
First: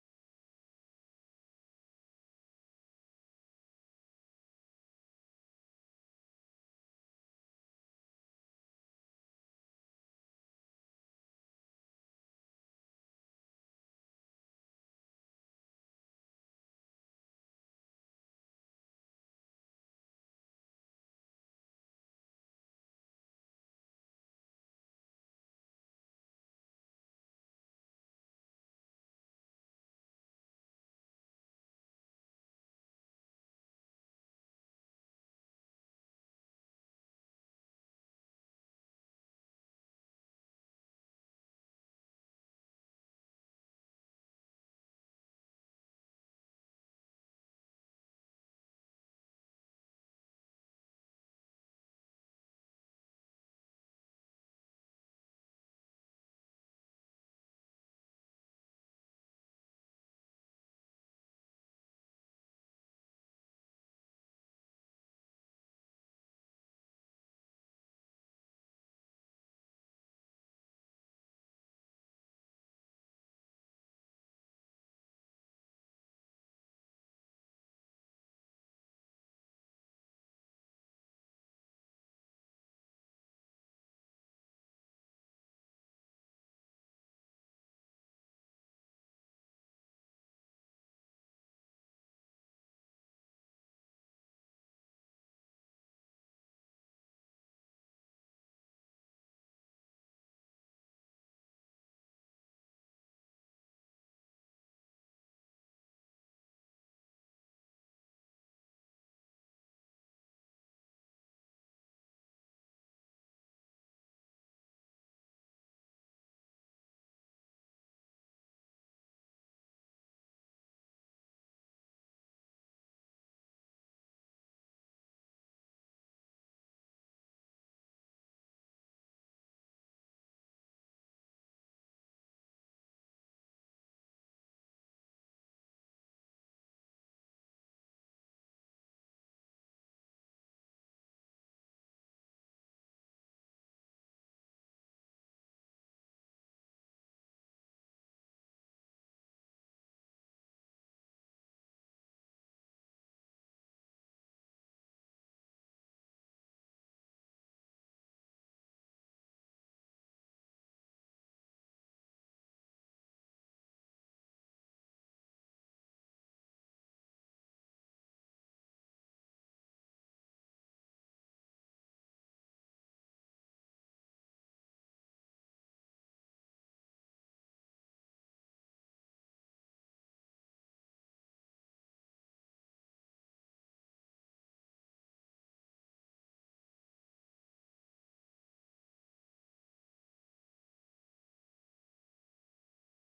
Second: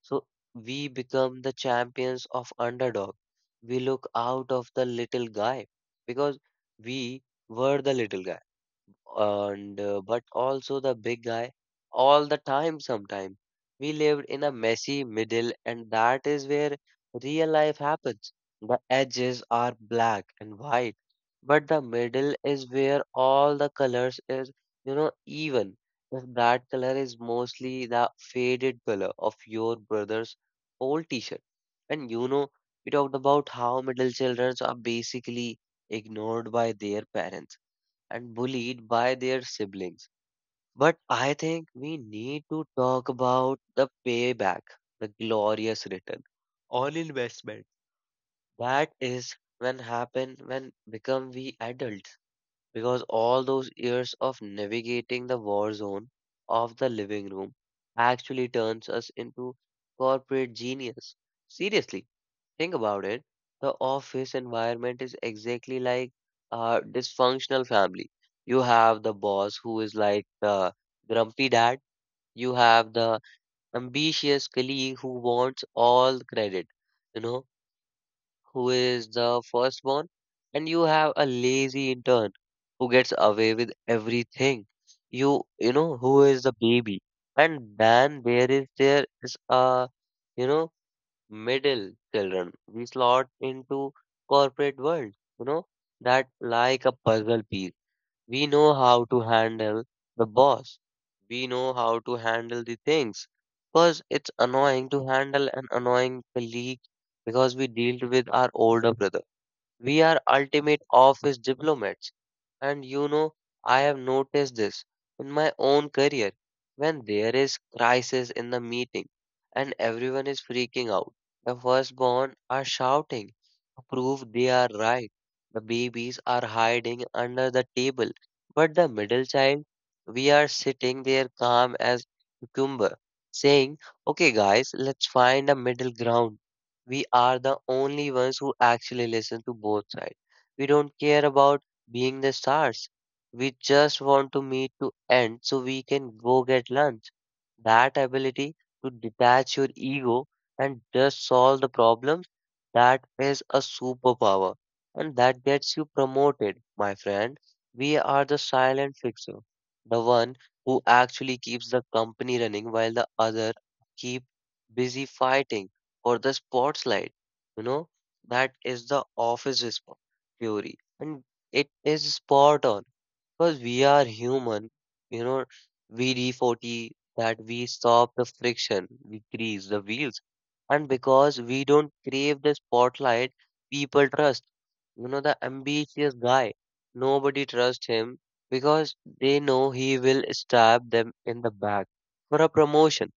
So we become the champions of underdog. We look out of the little guy because we were the little guy, and but also the big guy all the time. Sometime we lived in a messy middle, and that is where real life happens. The edges are black and white, but the middle is where all the colors is. You know, even if that color is mostly the faded color of your brother's old t-shirt. And you know, we talked about how middle children are basically ignored by their parents and bullied by their siblings. But I think we need to talk about the payback, the glorious return on investment. That is when happen when become we adults, because all those years of navigating the war zone of the living room actually turns us into corporate genius. Seriously, think about it. The office environment is exactly like a dysfunctional family. You have the boss who is like the grumpy dad. You have the ambitious colleague who wants all the credit, you know, who is the firstborn. And you have a lazy intern who gets away with everything. You know, who is the baby. And then there is a, you know, middle children we slot into corporate world, you know, that like a puzzle piece. We know how to handle the boss, we know how to handle the things, because it's annoying to handle an annoying colleague, because we dealt with our older brother. We are ultimate office diplomats. And you know, I have noticed this in my own career. When there is crisis in the meeting and everyone is freaking out, the firstborn are shouting to prove they are right. The babies are hiding under the table, but the middle child, we are sitting there calm as cucumber, saying, okay guys, let's find a middle ground. We are the only ones who actually listen to both sides. We don't care about being the stars. We just want to meet to end so we can go get lunch. That ability to detach your ego and just solve the problems, that is a superpower. And that gets you promoted, my friend. We are the silent fixer, the one who actually keeps the company running while the other keep busy fighting or the spotlight. You know, that is the office response theory, and it is spot on because we are human. You know, we d40 that, we stop the friction, we grease the wheels. And because we don't crave the spotlight, people trust. You know, the ambitious guy, nobody trusts him because they know he will stab them in the back for a promotion.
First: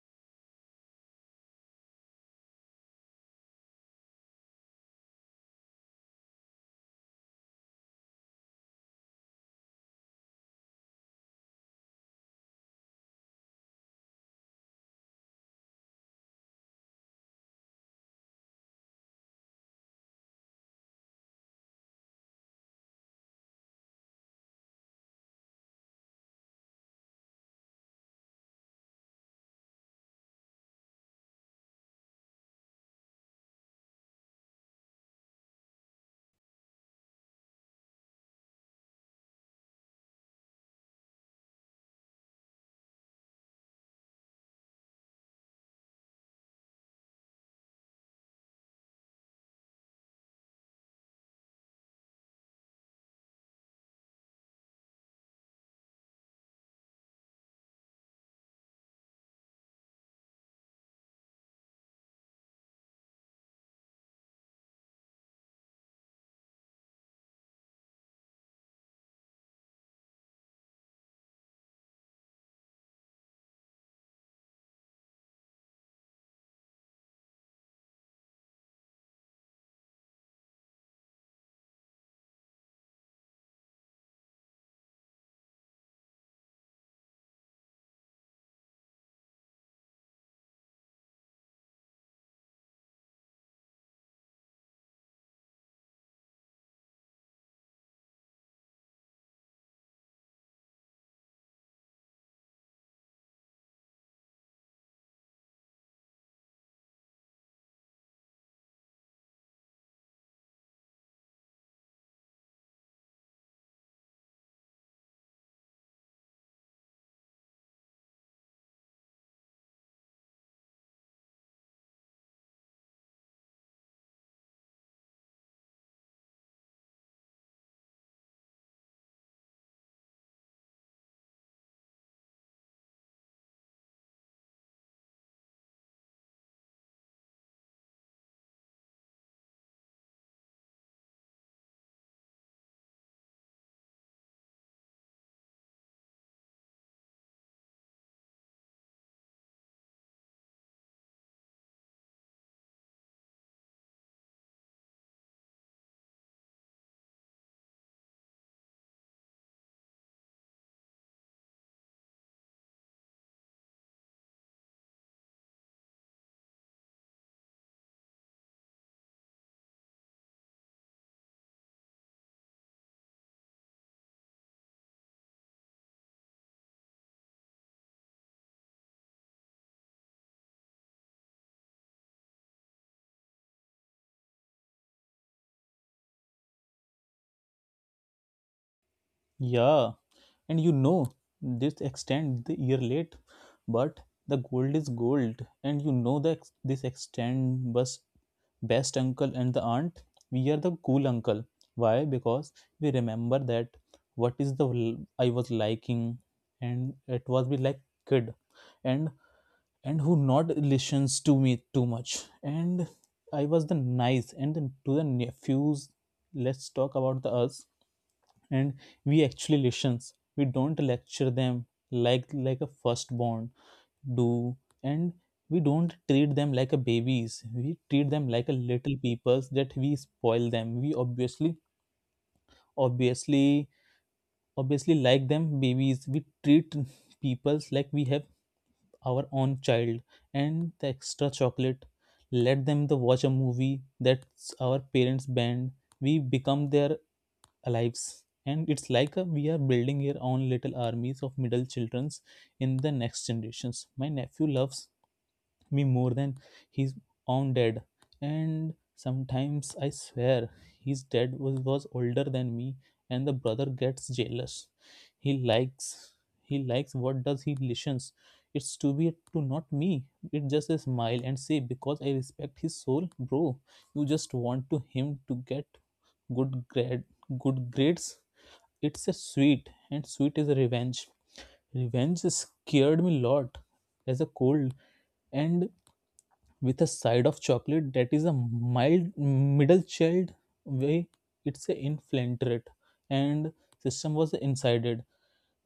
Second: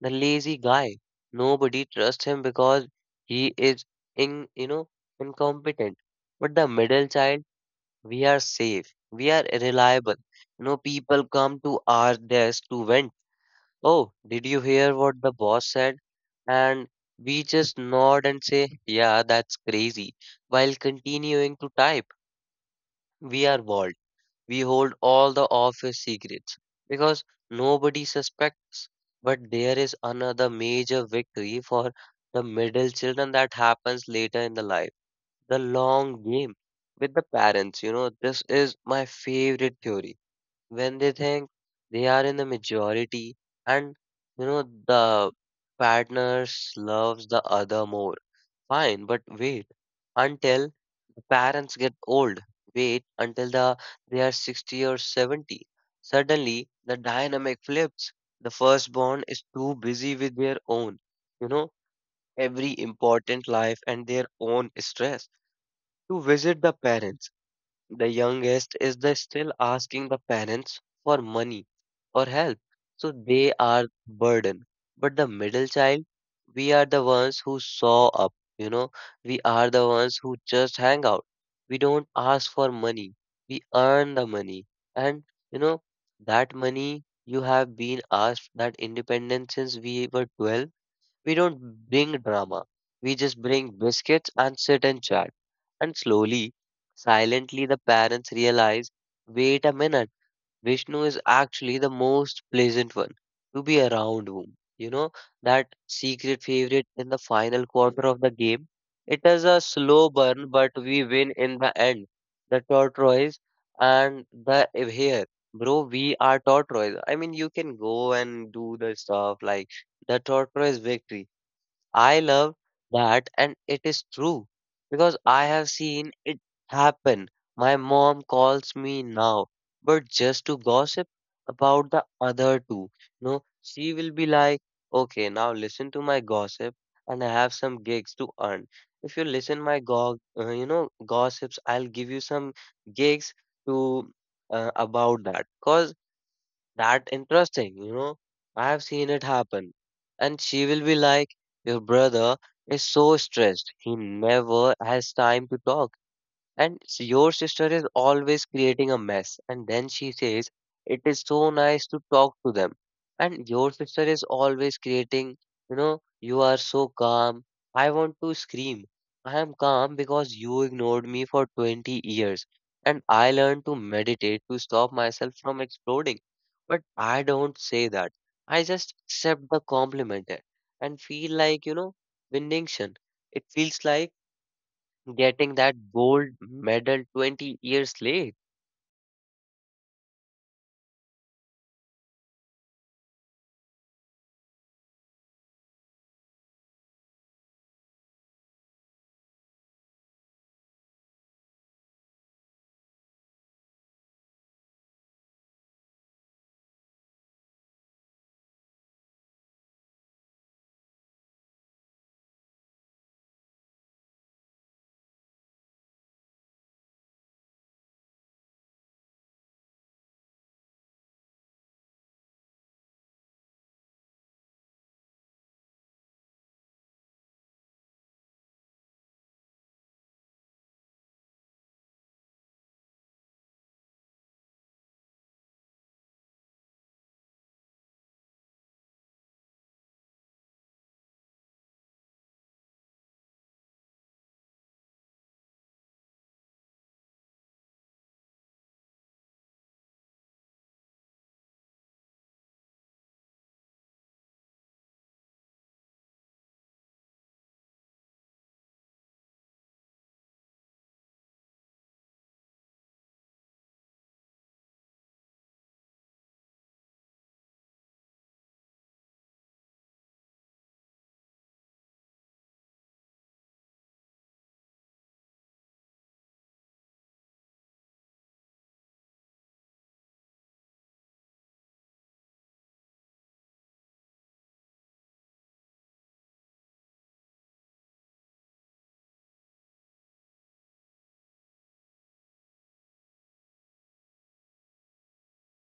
The lazy guy, nobody trusts him because he is you know, incompetent. But the middle child, we are safe. We are reliable. You know, people come to our desk to vent. Oh, did you hear what the boss said? And we just nod and say, yeah, that's crazy, while continuing to type. We are bored. We hold all the office secrets because nobody suspects. But there is another major victory for the middle children that happens later in the life, the long game with the parents. You know, this is my favorite theory. When they think they are in the majority and, you know, the partners loves the other more. Fine, but wait until the parents get old. Wait until the they are 60 or 70. Suddenly the dynamic flips. The firstborn is too busy with their own, you know, every important life and their own stress to visit the parents. The youngest is the still asking the parents for money or help, so they are burden. But the middle child, we are the ones who saw up, you know, we are the ones who just hang out. We don't ask for money, we earn the money. And you know, that money you have been asked, that independence since we were 12, we don't bring drama. We just bring biscuits and sit and chat. And slowly, silently, the parents realize, wait a minute, Vishnu is actually the most pleasant one to be around whom. You know, that secret favorite in the final quarter of the game. It is a slow burn, but we win in the end. The tortoise and the hare. Bro, we are tortoise. I mean, you can go and do the stuff like the tortoise victory. I love that, and it is true because I have seen it happen. My mom calls me now, but just to gossip about the other two. No, she will be like, okay, now listen to my gossip, and I have some gigs to earn. If you listen my you know, gossips, I'll give you some gigs to about that. Cause that interesting, you know. I have seen it happen. And she will be like, your brother is so stressed, he never has time to talk. And your sister is always creating a mess. And then she says, it is so nice to talk to them. And your sister is always creating, you know, you are so calm. I want to scream. I am calm because you ignored me for 20 years. And I learned to meditate to stop myself from exploding. But I don't say that. I just accept the compliment and feel like, you know, vindication. It feels like getting that gold medal 20 years late. Yeah, and you know, this extend the year late, but the gold is gold, and you know that this extend was best uncle and the aunt. We are the cool uncle. Why? Because we remember that what is the I was liking, and it was be like kid, and who not listens to me too much, and I was the nice and then to the nephews. Let's talk about the us, and we actually listens. We don't lecture them like a firstborn do. And we don't treat them like a babies. We treat them like a little peoples that we spoil them. We obviously obviously like them babies. We treat peoples like we have our own child and the extra chocolate. Let them the watch a movie that's our parents banned. We become their lives, and it's like a, we are building our own little armies of middle childrens in the next generations. My nephew loves me more than his own dad, and sometimes I swear his dad was older than me, and the brother gets jealous. He likes, he likes what does he listens. It's to be to not me. It just a smile and say because I respect his soul, bro. You just want to him to get good grade, good grades. It's a sweet, and sweet is a revenge. Revenge scared me lot as a cold, and with a side of chocolate, that is a mild middle child way. It's a infiltrate, and system was insided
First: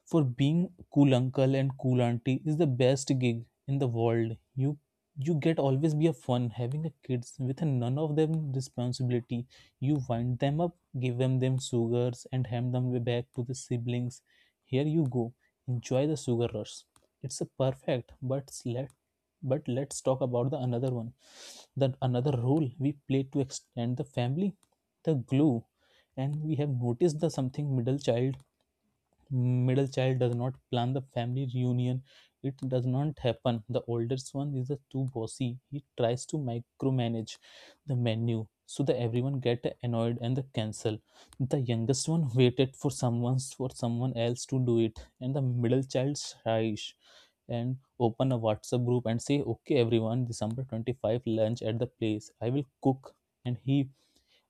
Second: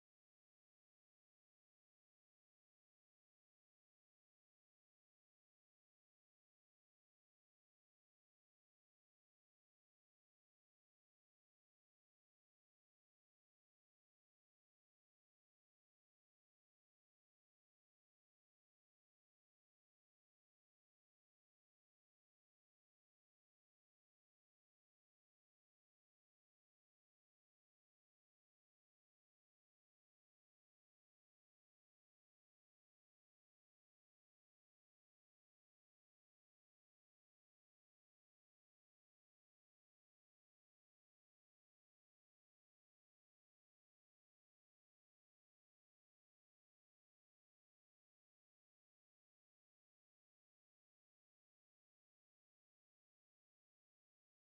for being cool uncle, and cool auntie is the best gig in the world. You get always be a fun having a kids with a none of them responsibility. You wind them up, give them them sugars, and hand them back to the siblings. Here you go. Enjoy the sugar rush. It's a perfect, but let's talk about the another one. The another role we play to extend the family, the glue. And we have noticed the something middle child, does not plan the family reunion, it does not happen. The oldest one is the too bossy, he tries to micromanage the menu so that everyone get annoyed and the cancel. The youngest one waited for someone else to do it, and the middle child shies and open a WhatsApp group and say, okay everyone, december 25th lunch at the place, I will cook. And he,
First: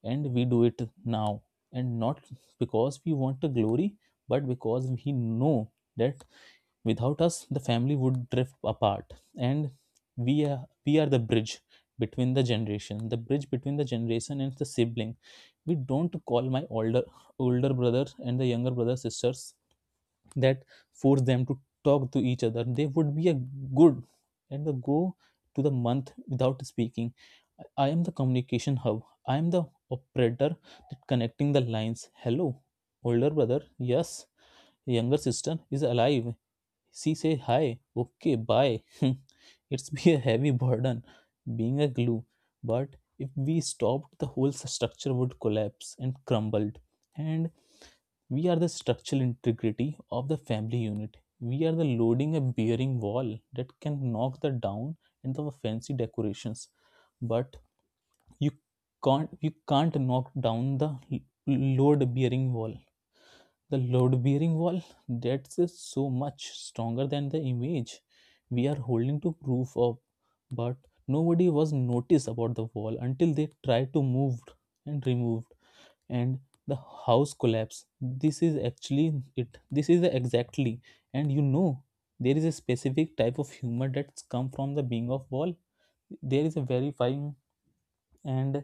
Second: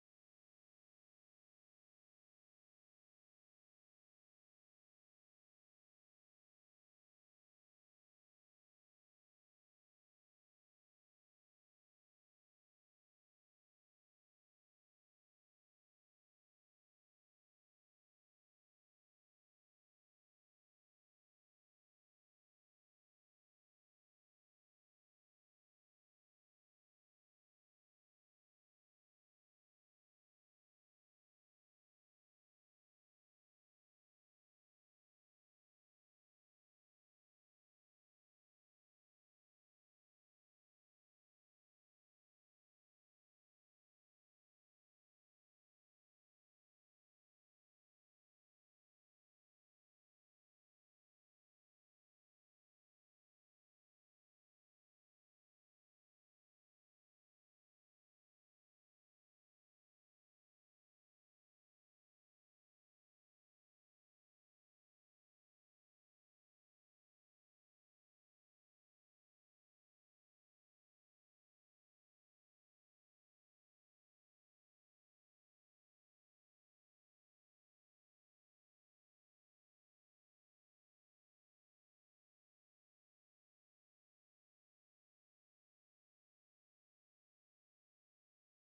and we do it now, and not because we want the glory, but because we know that without us the family would drift apart, and we are the bridge between the generation, and the sibling. We don't call my older brother and the younger brother sisters that force them to talk to each other. They would be a good and the go to the month without speaking. I am the communication hub. I am the operator that connecting the lines. Hello, older brother. Yes, younger sister is alive. She say hi. Okay, bye. It's be a heavy burden being a glue, but if we stopped, the whole structure would collapse and crumbled. And we are the structural integrity of the family unit. We are the loading and bearing wall that can knock the down and the fancy decorations. But you can't knock down the load bearing wall. The load bearing wall that's so much stronger than the image we are holding to proof of. But nobody was noticed about the wall until they tried to move and removed, and the house collapse. This is actually it, this is exactly. And you know, there is a specific type of humor that's come from the being of wall. There is a verifying, and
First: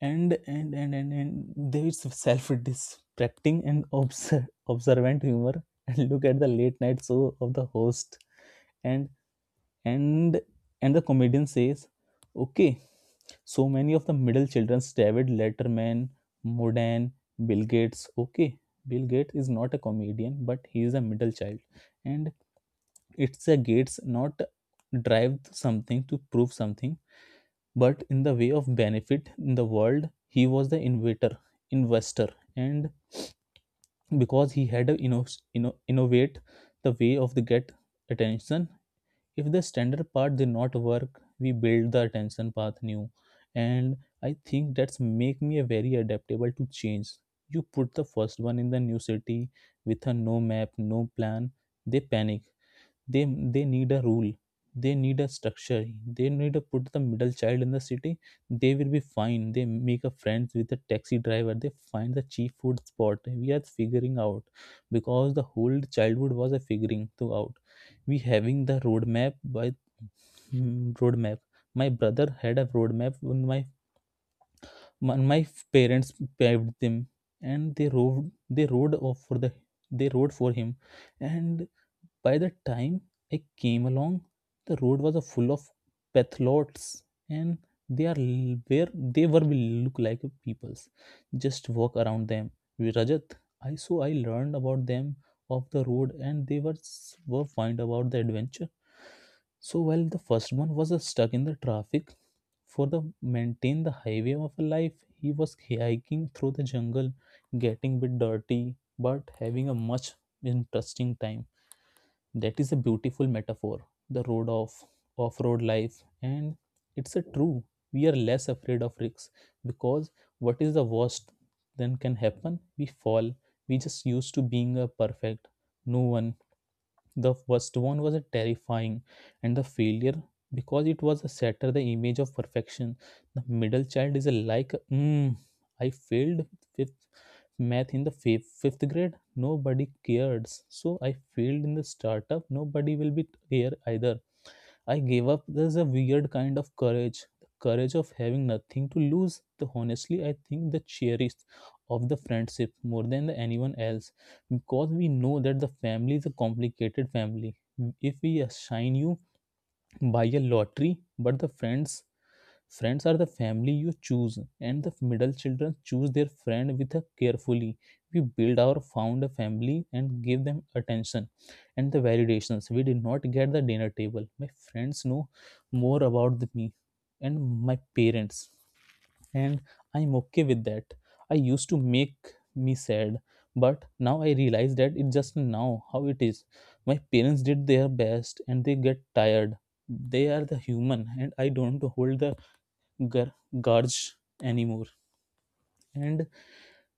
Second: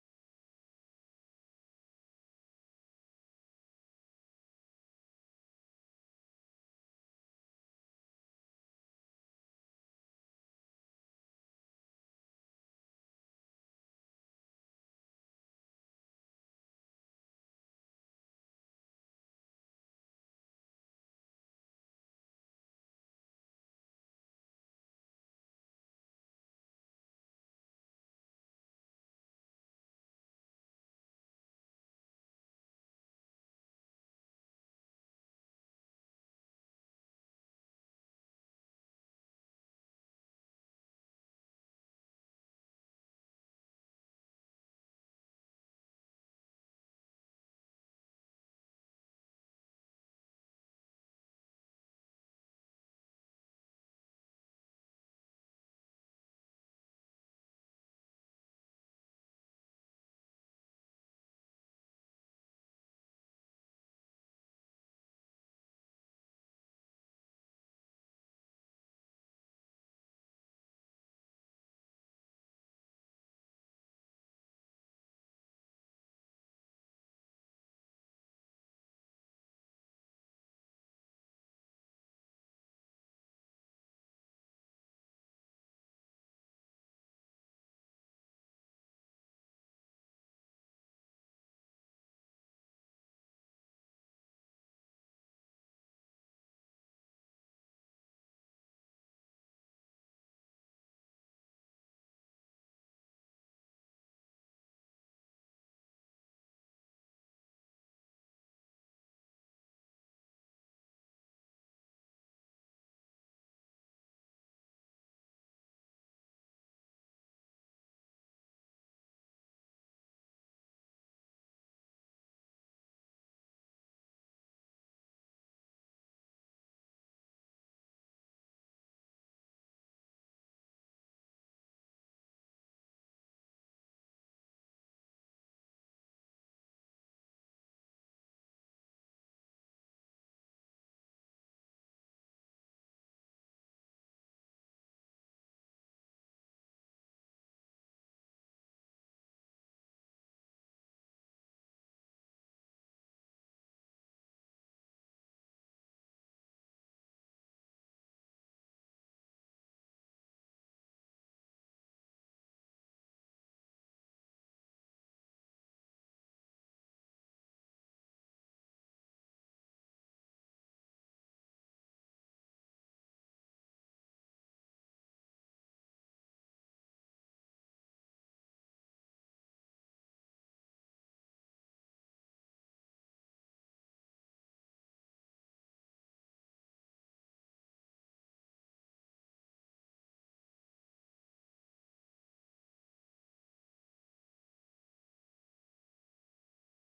and there is self-distracting and observant humor. And look at the late night show of the host, and and and the comedian says, okay, so many of the middle children: David Letterman, Modern, Bill Gates. Okay, Bill Gates is not a comedian, but he is a middle child. And it's a Gates not drive something to prove something, but in the way of benefit in the world, he was the innovator, investor. And because he had to innovate the way of the get attention. If the standard part did not work, we build the attention path new. And I think that's make me a very adaptable to change. You put the first one in the new city with a no map, no plan, they panic. they they need a rule, they need a structure. They need to put the middle child in the city, they will be fine. They make a friends with the taxi driver, they find the cheap food spot. We are figuring out because the whole childhood was a figuring to out. We having the roadmap by. Hmm, roadmap. My brother had a roadmap when my parents paved them, and they rode off for the, they rode for him. And by the time I came along, the road was a full of patholots, and they are where they were will look like peoples. Just walk around them. With Rajat, I learned about them off the road, and they were were fine about the adventure. So while the first one was stuck in the traffic for the maintain the highway of a life, he was hiking through the jungle, getting bit dirty, but having a much interesting time. That is a beautiful metaphor, the road of off road life. And it's a true. We are less afraid of risks because what is the worst then can happen? We fall. We just used to being a perfect. No one, the first one was a terrifying, and the failure because it was a shatter the image of perfection. The middle child is a like, I failed fifth math in the fifth grade. Nobody cares, so I failed in the startup. Nobody will be here either. I gave up. There's a weird kind of courage, the courage of having nothing to lose. The honestly, I think the cherished of the friendship more than the anyone else, because we know that the family is a complicated family. If we assign you by a lottery, but the friends, friends are the family you choose, and the middle children choose their friend with a carefully. We build our found a family and give them attention and the validations. We did not get the dinner table. My friends know more about me and my parents, and I'm okay with that. I used to make me sad, but now I realize that it's just now how it is. My parents did their best and they get tired. They are the human, and I don't hold the gar- gorge anymore. and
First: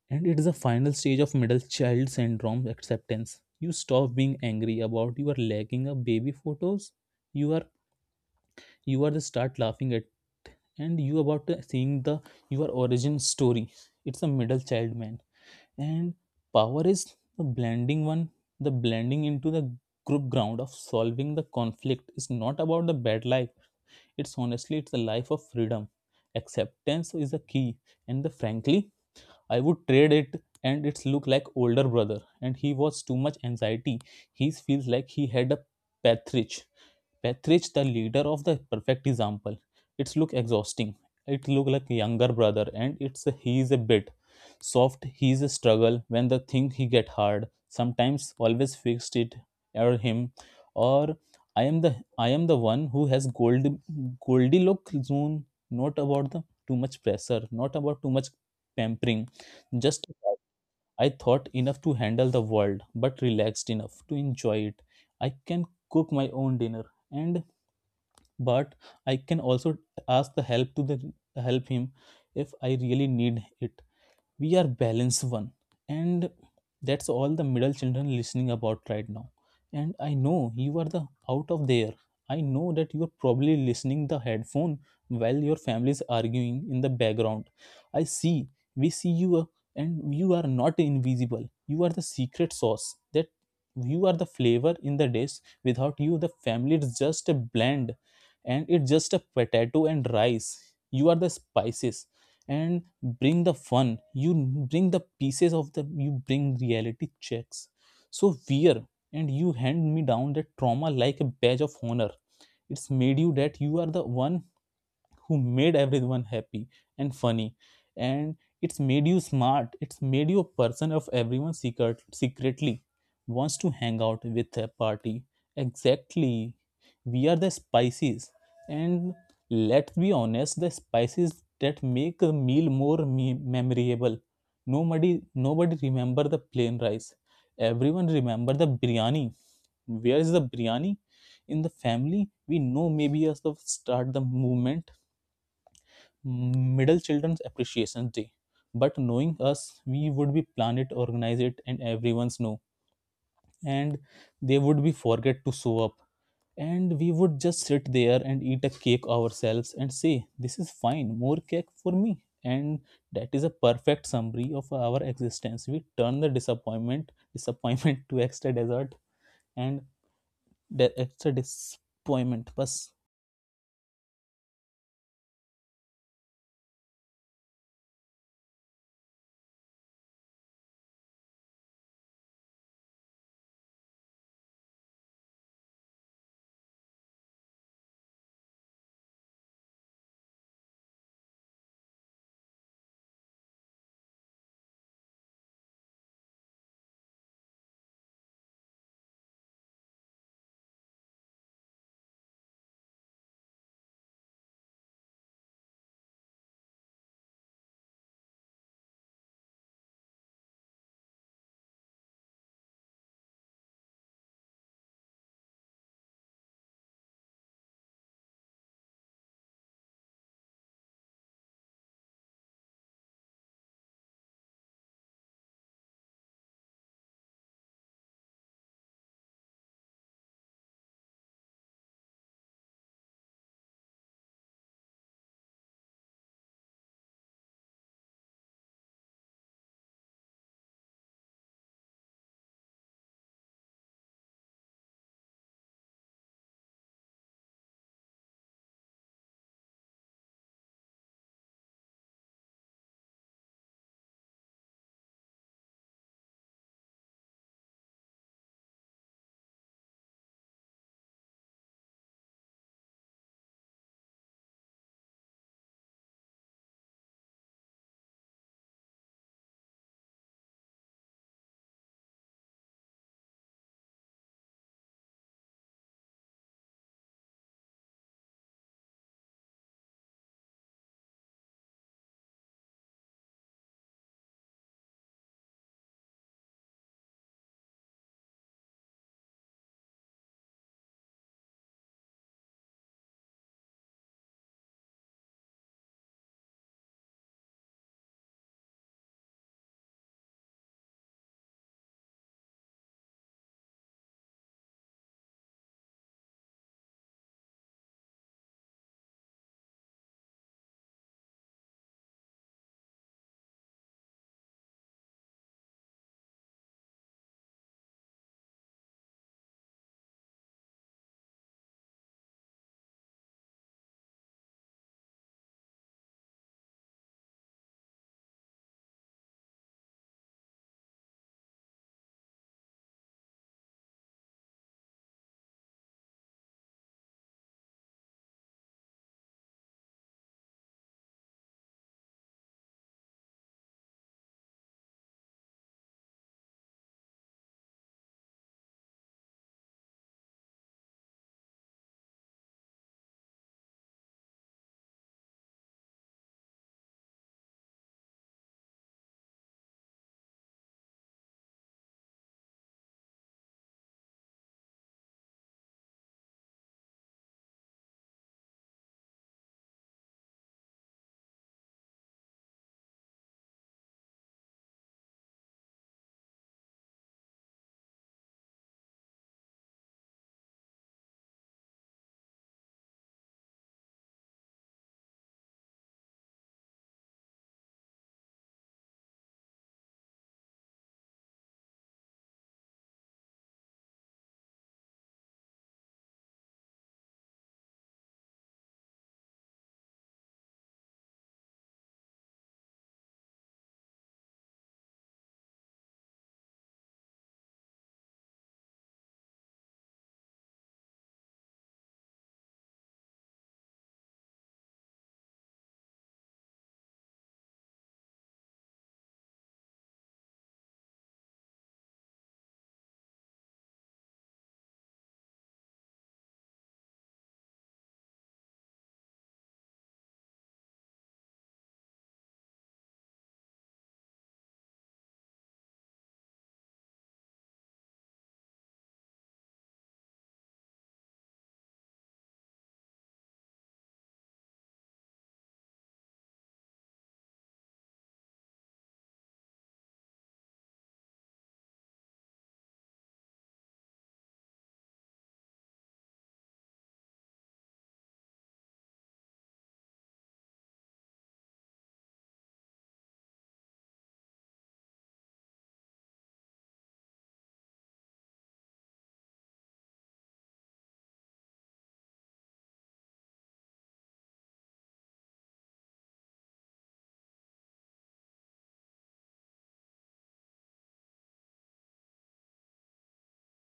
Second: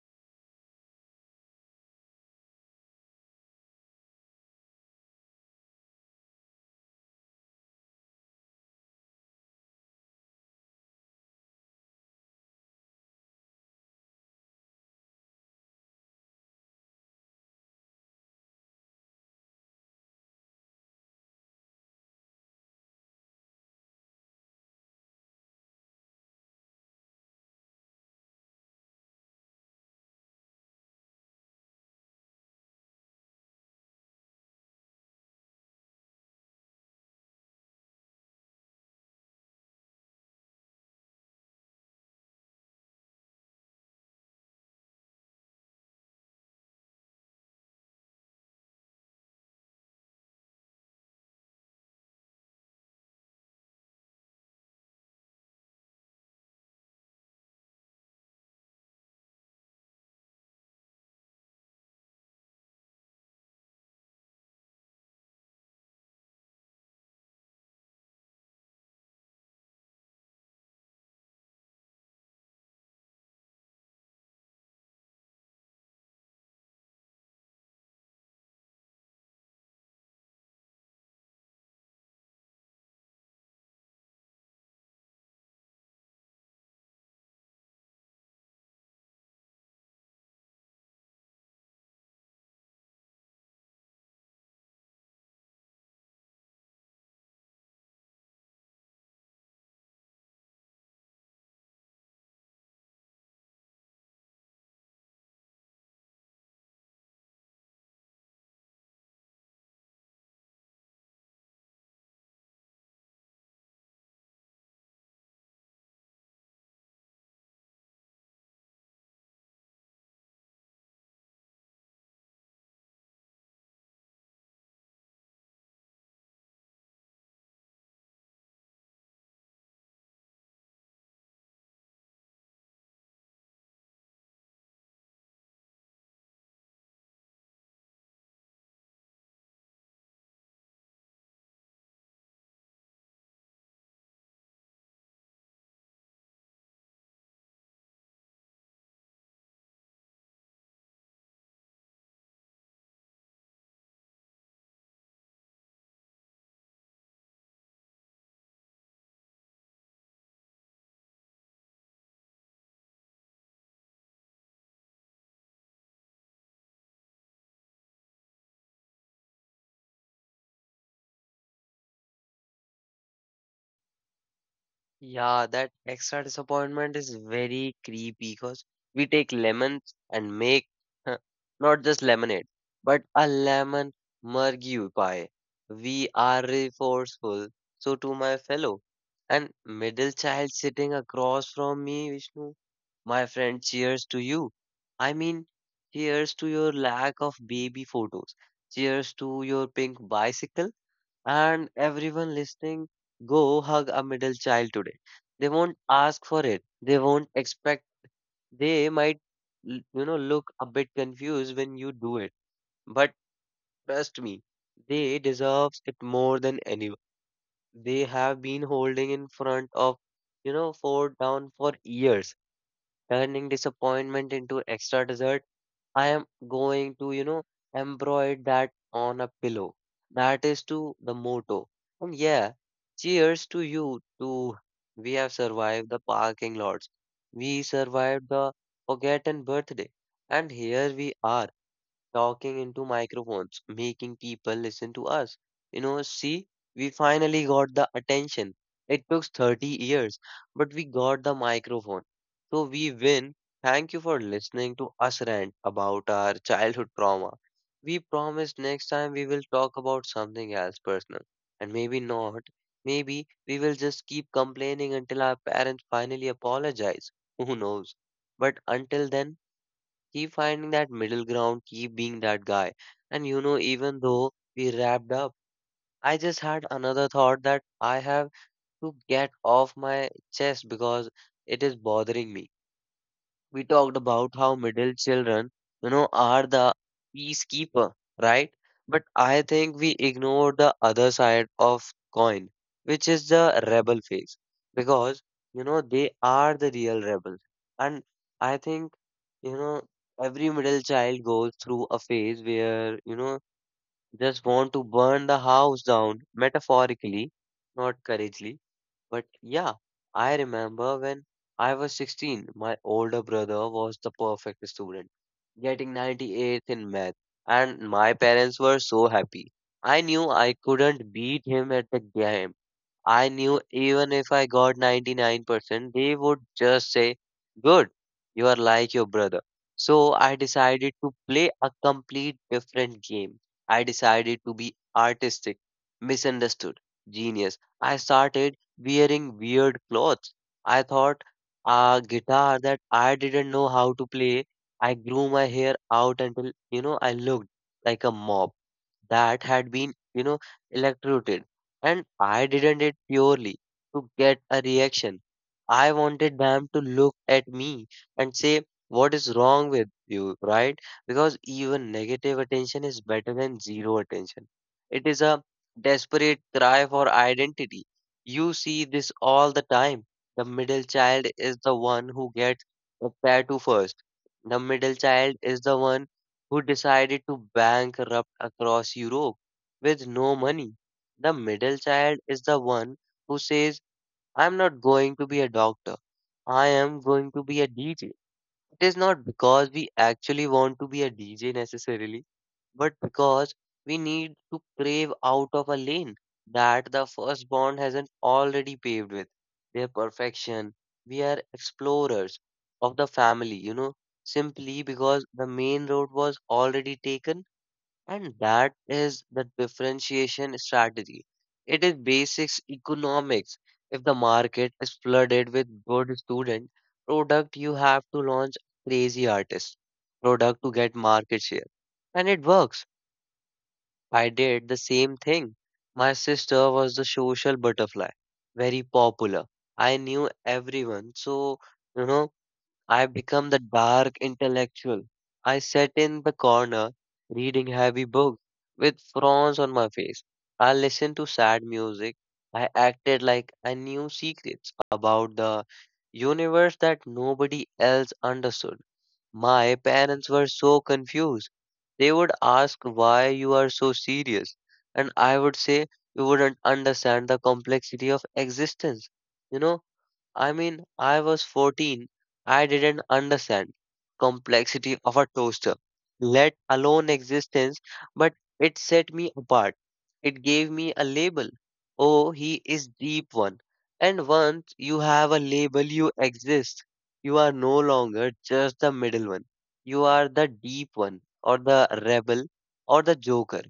and it is a final stage of middle child syndrome acceptance. You stop being angry about your lacking of baby photos. you are you are the start laughing at and you about seeing the your origin story. It's a middle child man, and power is the blending one, the blending into the group ground of solving the conflict is not about the bad life. It's honestly it's the life of freedom. Acceptance is a key, and the frankly, I would trade it, and it's look like older brother, and he was too much anxiety. He feels like he had a Petrich. Petrich, the leader of the perfect example. It's look exhausting. It look like younger brother, and it's a, he is a bit soft. He is a struggle when the thing he get hard. Sometimes always fixed it or him, or I am the one who has gold Goldilocks zone. Not about the too much pressure. Not about too much pampering. Justified. I thought enough to handle the world, but relaxed enough to enjoy it. I can cook my own dinner, and but I can also ask the help to the help him if I really need it. We are balanced one, and that's all the middle children listening about right now. And I know you are the out of there. I know that you are probably listening the headphone while your family is arguing in the background. I see, we see you, and you are not invisible. You are the secret sauce that you are the flavor in the dish. Without you the family is just a blend, and it's just a potato and rice. You are the spices and bring the fun. You bring the pieces of the, you bring reality checks. So wear, and you hand me down that trauma like a badge of honor. It's made you that you are the one who made everyone happy and funny, and it's made you smart. It's made you a person of everyone secretly wants to hang out with a party. Exactly, we are the spices, and let's be honest, the spices that make a meal more memorable. nobody nobody remember the plain rice. Everyone remember the biryani. Where is the biryani in the family? We know maybe us to start the movement, Middle Children's Appreciation Day. But knowing us, we would be plan it, organize it, and everyone's know. And they would be forget to show up. And we would just sit there and eat a cake ourselves and say, this is fine, more cake for me. And that is a perfect summary of our existence. We turn the disappointment to extra dessert, and the extra disappointment. Bas Yeah, that extra disappointment is very creepy because we take lemons and make, huh, not just lemonade, but a lemon murgue pie. We are resourceful, so to my fellow. And middle child sitting across from me, Vishnu, my friend, cheers to you. I mean, cheers to your lack of baby photos. Cheers to your pink bicycle. And everyone listening, go hug a middle child today. They won't ask for it. They won't expect. They might, you know, look a bit confused when you do it. But trust me, they deserve it more than anyone. They have been holding in front of, you know, four down for years, turning disappointment into extra dessert. I am going to, you know, embroider that on a pillow. That is to the motto. And yeah, cheers to you too. We have survived the parking lots. We survived the forgotten birthday. And here we are talking into microphones, making people listen to us. You know, see, we finally got the attention. It took 30 years, but we got the microphone. So we win. Thank you for listening to us rant about our childhood trauma. We promise next time we will talk about something else personal. And maybe not. Maybe we will just keep complaining until our parents finally apologize. Who knows? But until then, keep finding that middle ground, keep being that guy. Even though we wrapped up, I just had another thought that I have to get off my chest because it is bothering me. We talked about how middle children, are the peacekeeper, right? But I think we ignore the other side of coin, which is the rebel phase, because they are the real rebels, and I think you know every middle child goes through a phase where just want to burn the house down metaphorically, not couragely but yeah, I remember when I was 16, my older brother was the perfect student, getting 98 in math, and my parents were so happy. I knew I couldn't beat him at the game. I knew even if I got 99%, they would just say, "Good, you are like your brother." So I decided to play a complete different game. I decided to be artistic, misunderstood, genius. I started wearing weird clothes. I thought a guitar that I didn't know how to play. I grew my hair out until, I looked like a mop that had been, electrocuted. And I didn't it purely to get a reaction. I wanted them to look at me and say, "What is wrong with you," right? Because even negative attention is better than zero attention. It is a desperate cry for identity. You see this all the time. The middle child is the one who gets the tattoo first. The middle child is the one who decided to bankrupt across Europe with no money. The middle child is the one who says, "I'm not going to be a doctor. I am going to be a DJ." It is not because we actually want to be a DJ necessarily, but because we need to crave out of a lane that the first bond hasn't already paved with their perfection. We are explorers of the family, simply because the main road was already taken, and that is the differentiation strategy. It is basics economics. If the market is flooded with good student product, you have to launch crazy artist product to get market share, and it works. I did the same thing. My sister was the social butterfly, very popular. I knew everyone. So, you know, I become the dark intellectual. I sat in the corner reading heavy books with frowns on my face. I listened to sad music. I acted like I knew secrets about the universe that nobody else understood. My parents were so confused. They would ask, "Why you are so serious," and I would say, "You wouldn't understand the complexity of existence." You know, I mean, I was 14. I didn't understand complexity of a toaster, let alone existence, but it set me apart. It gave me a label. Oh, he is deep one. And once you have a label, you exist. You are no longer just the middle one. You are the deep one, or the rebel, or the joker.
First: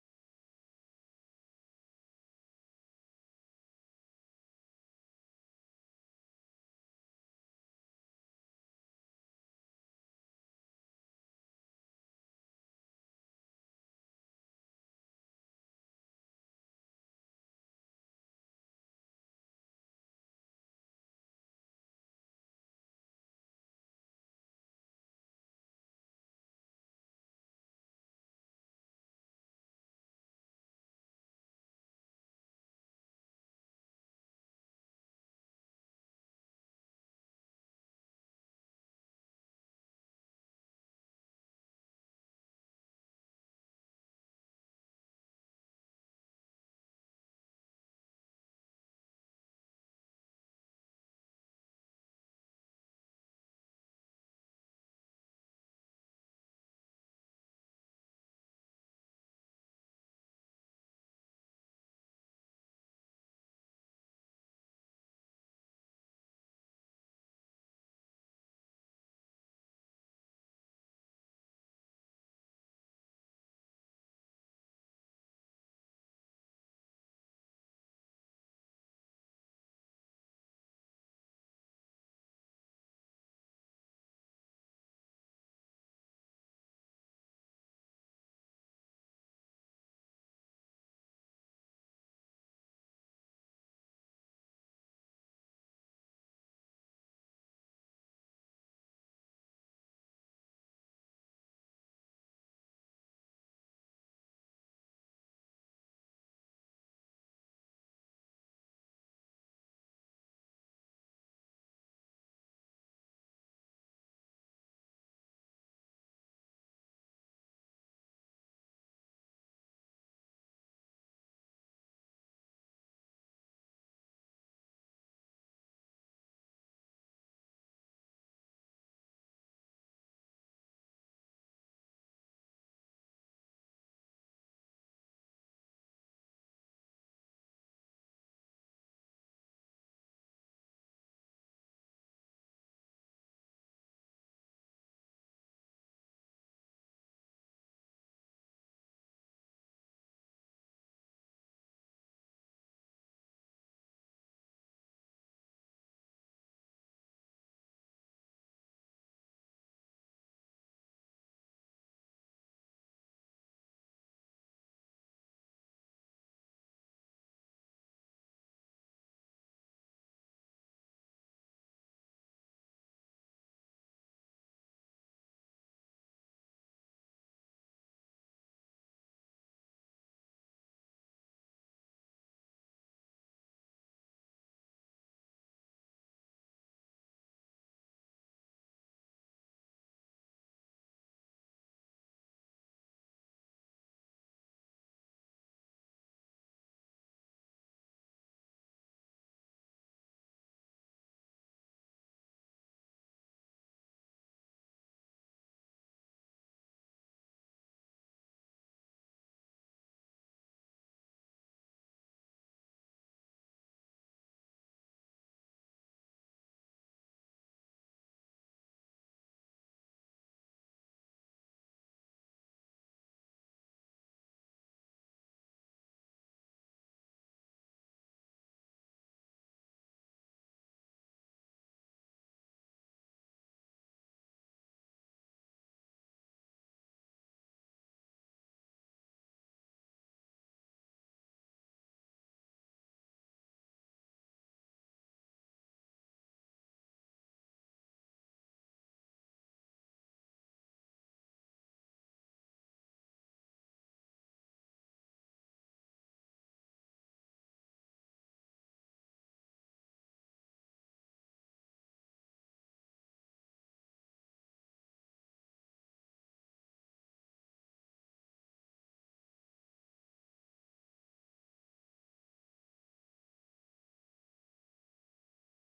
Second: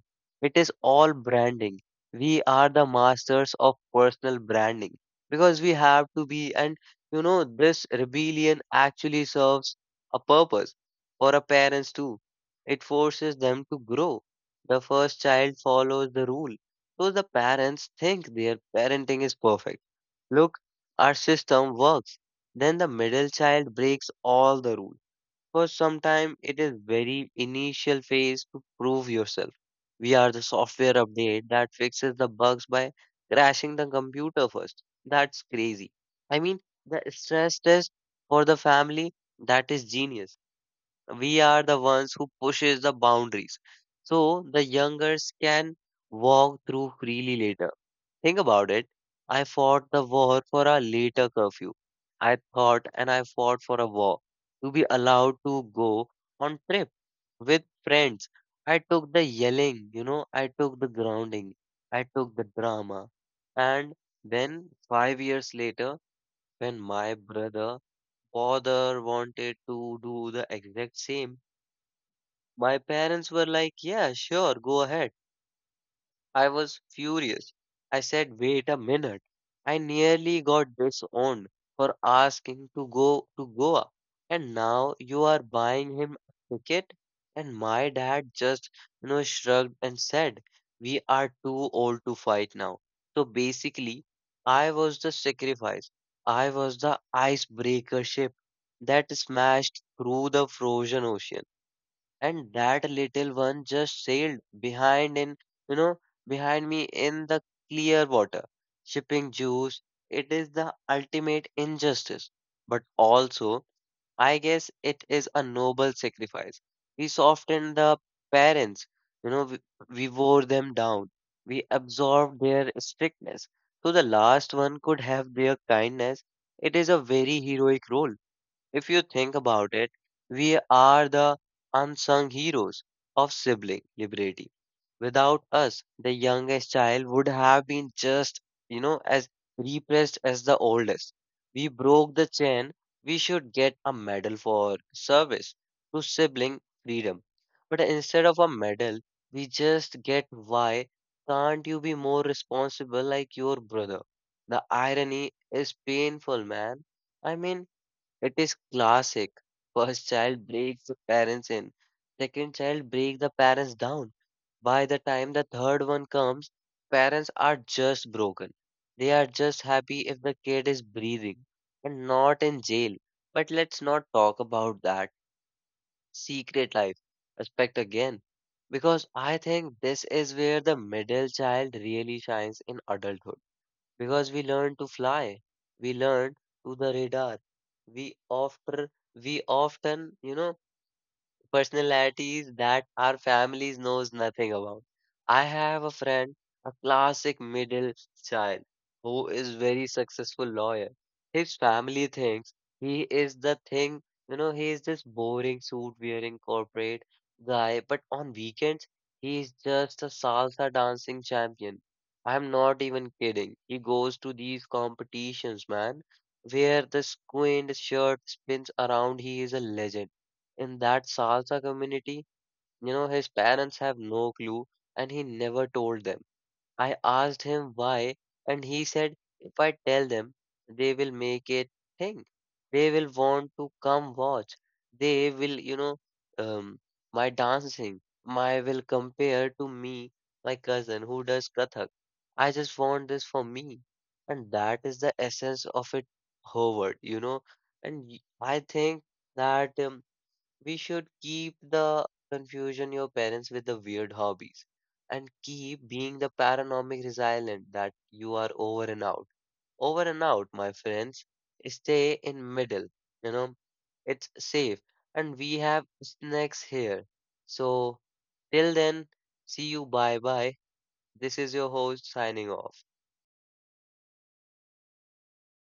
It is all branding. We are the masters of personal branding because we have to be. And this rebellion actually serves a purpose for our parents too. It forces them to grow. The first child follows the rule, so the parents think their parenting is perfect. Look, our system works. Then the middle child breaks all the rules for some time. It is very initial phase to prove yourself. We are the software update that fixes the bugs by crashing the computer first. That's crazy. I mean, the stress test for the family, that is genius. We are the ones who pushes the boundaries, so the youngers can walk through freely later. Think about it. I fought the war for a later curfew. I thought and I fought for a war to be allowed to go on trip with friends. I took the yelling, I took the grounding, I took the drama. And then 5 years later, when my brother father wanted to do the exact same, my parents were like, "Yeah, sure, go ahead." I was furious. I said, "Wait a minute. I nearly got disowned for asking to go to Goa. And now you are buying him a ticket?" And my dad just, shrugged and said, "We are too old to fight now." So basically, I was the sacrifice. I was the icebreaker ship that smashed through the frozen ocean, and that little one just sailed behind in you know behind me in the clear water shipping juice. It is the ultimate injustice, but also I guess it is a noble sacrifice. We soften the parents. you know we, we wore them down. We absorbed their strictness so the last one could have their kindness. It is a very heroic role. If you think about it, we are the unsung heroes of sibling liberty. Without us, the youngest child would have been just, as repressed as the oldest. We broke the chain. We should get a medal for service to sibling freedom. But instead of a medal, we just get, "Why can't you be more responsible like your brother?" The irony is painful, man. I mean, it is classic. First child breaks the parents in. Second child breaks the parents down. By the time the third one comes, parents are just broken. They are just happy if the kid is breathing and not in jail. But let's not talk about that secret life aspect again, because I think this is where the middle child really shines in adulthood. Because we learn to fly, we learn to the radar. We often, we often personalities that our families knows nothing about. I have a friend, a classic middle child, who is very successful lawyer. His family thinks he is the thing, he is this boring suit wearing corporate guy, but on weekends he is just a salsa dancing champion. I'm not even kidding. He goes to these competitions, man, where the squint shirt spins around. He is a legend. In that salsa community, his parents have no clue and he never told them. I asked him why, and he said, "If I tell them, they will make it thing. They will want to come watch. They will, um, my dancing, my will compare to me, my cousin who does Kathak. I just want this for me." And that is the essence of it, Howard, you know. I think that. We should keep the confusion your parents with the weird hobbies and keep being the paranormic resilient that you are. Over and out. Over and out, my friends. Stay in middle. You know, it's safe. And we have snacks here. So till then, see you, bye. This is your host signing off.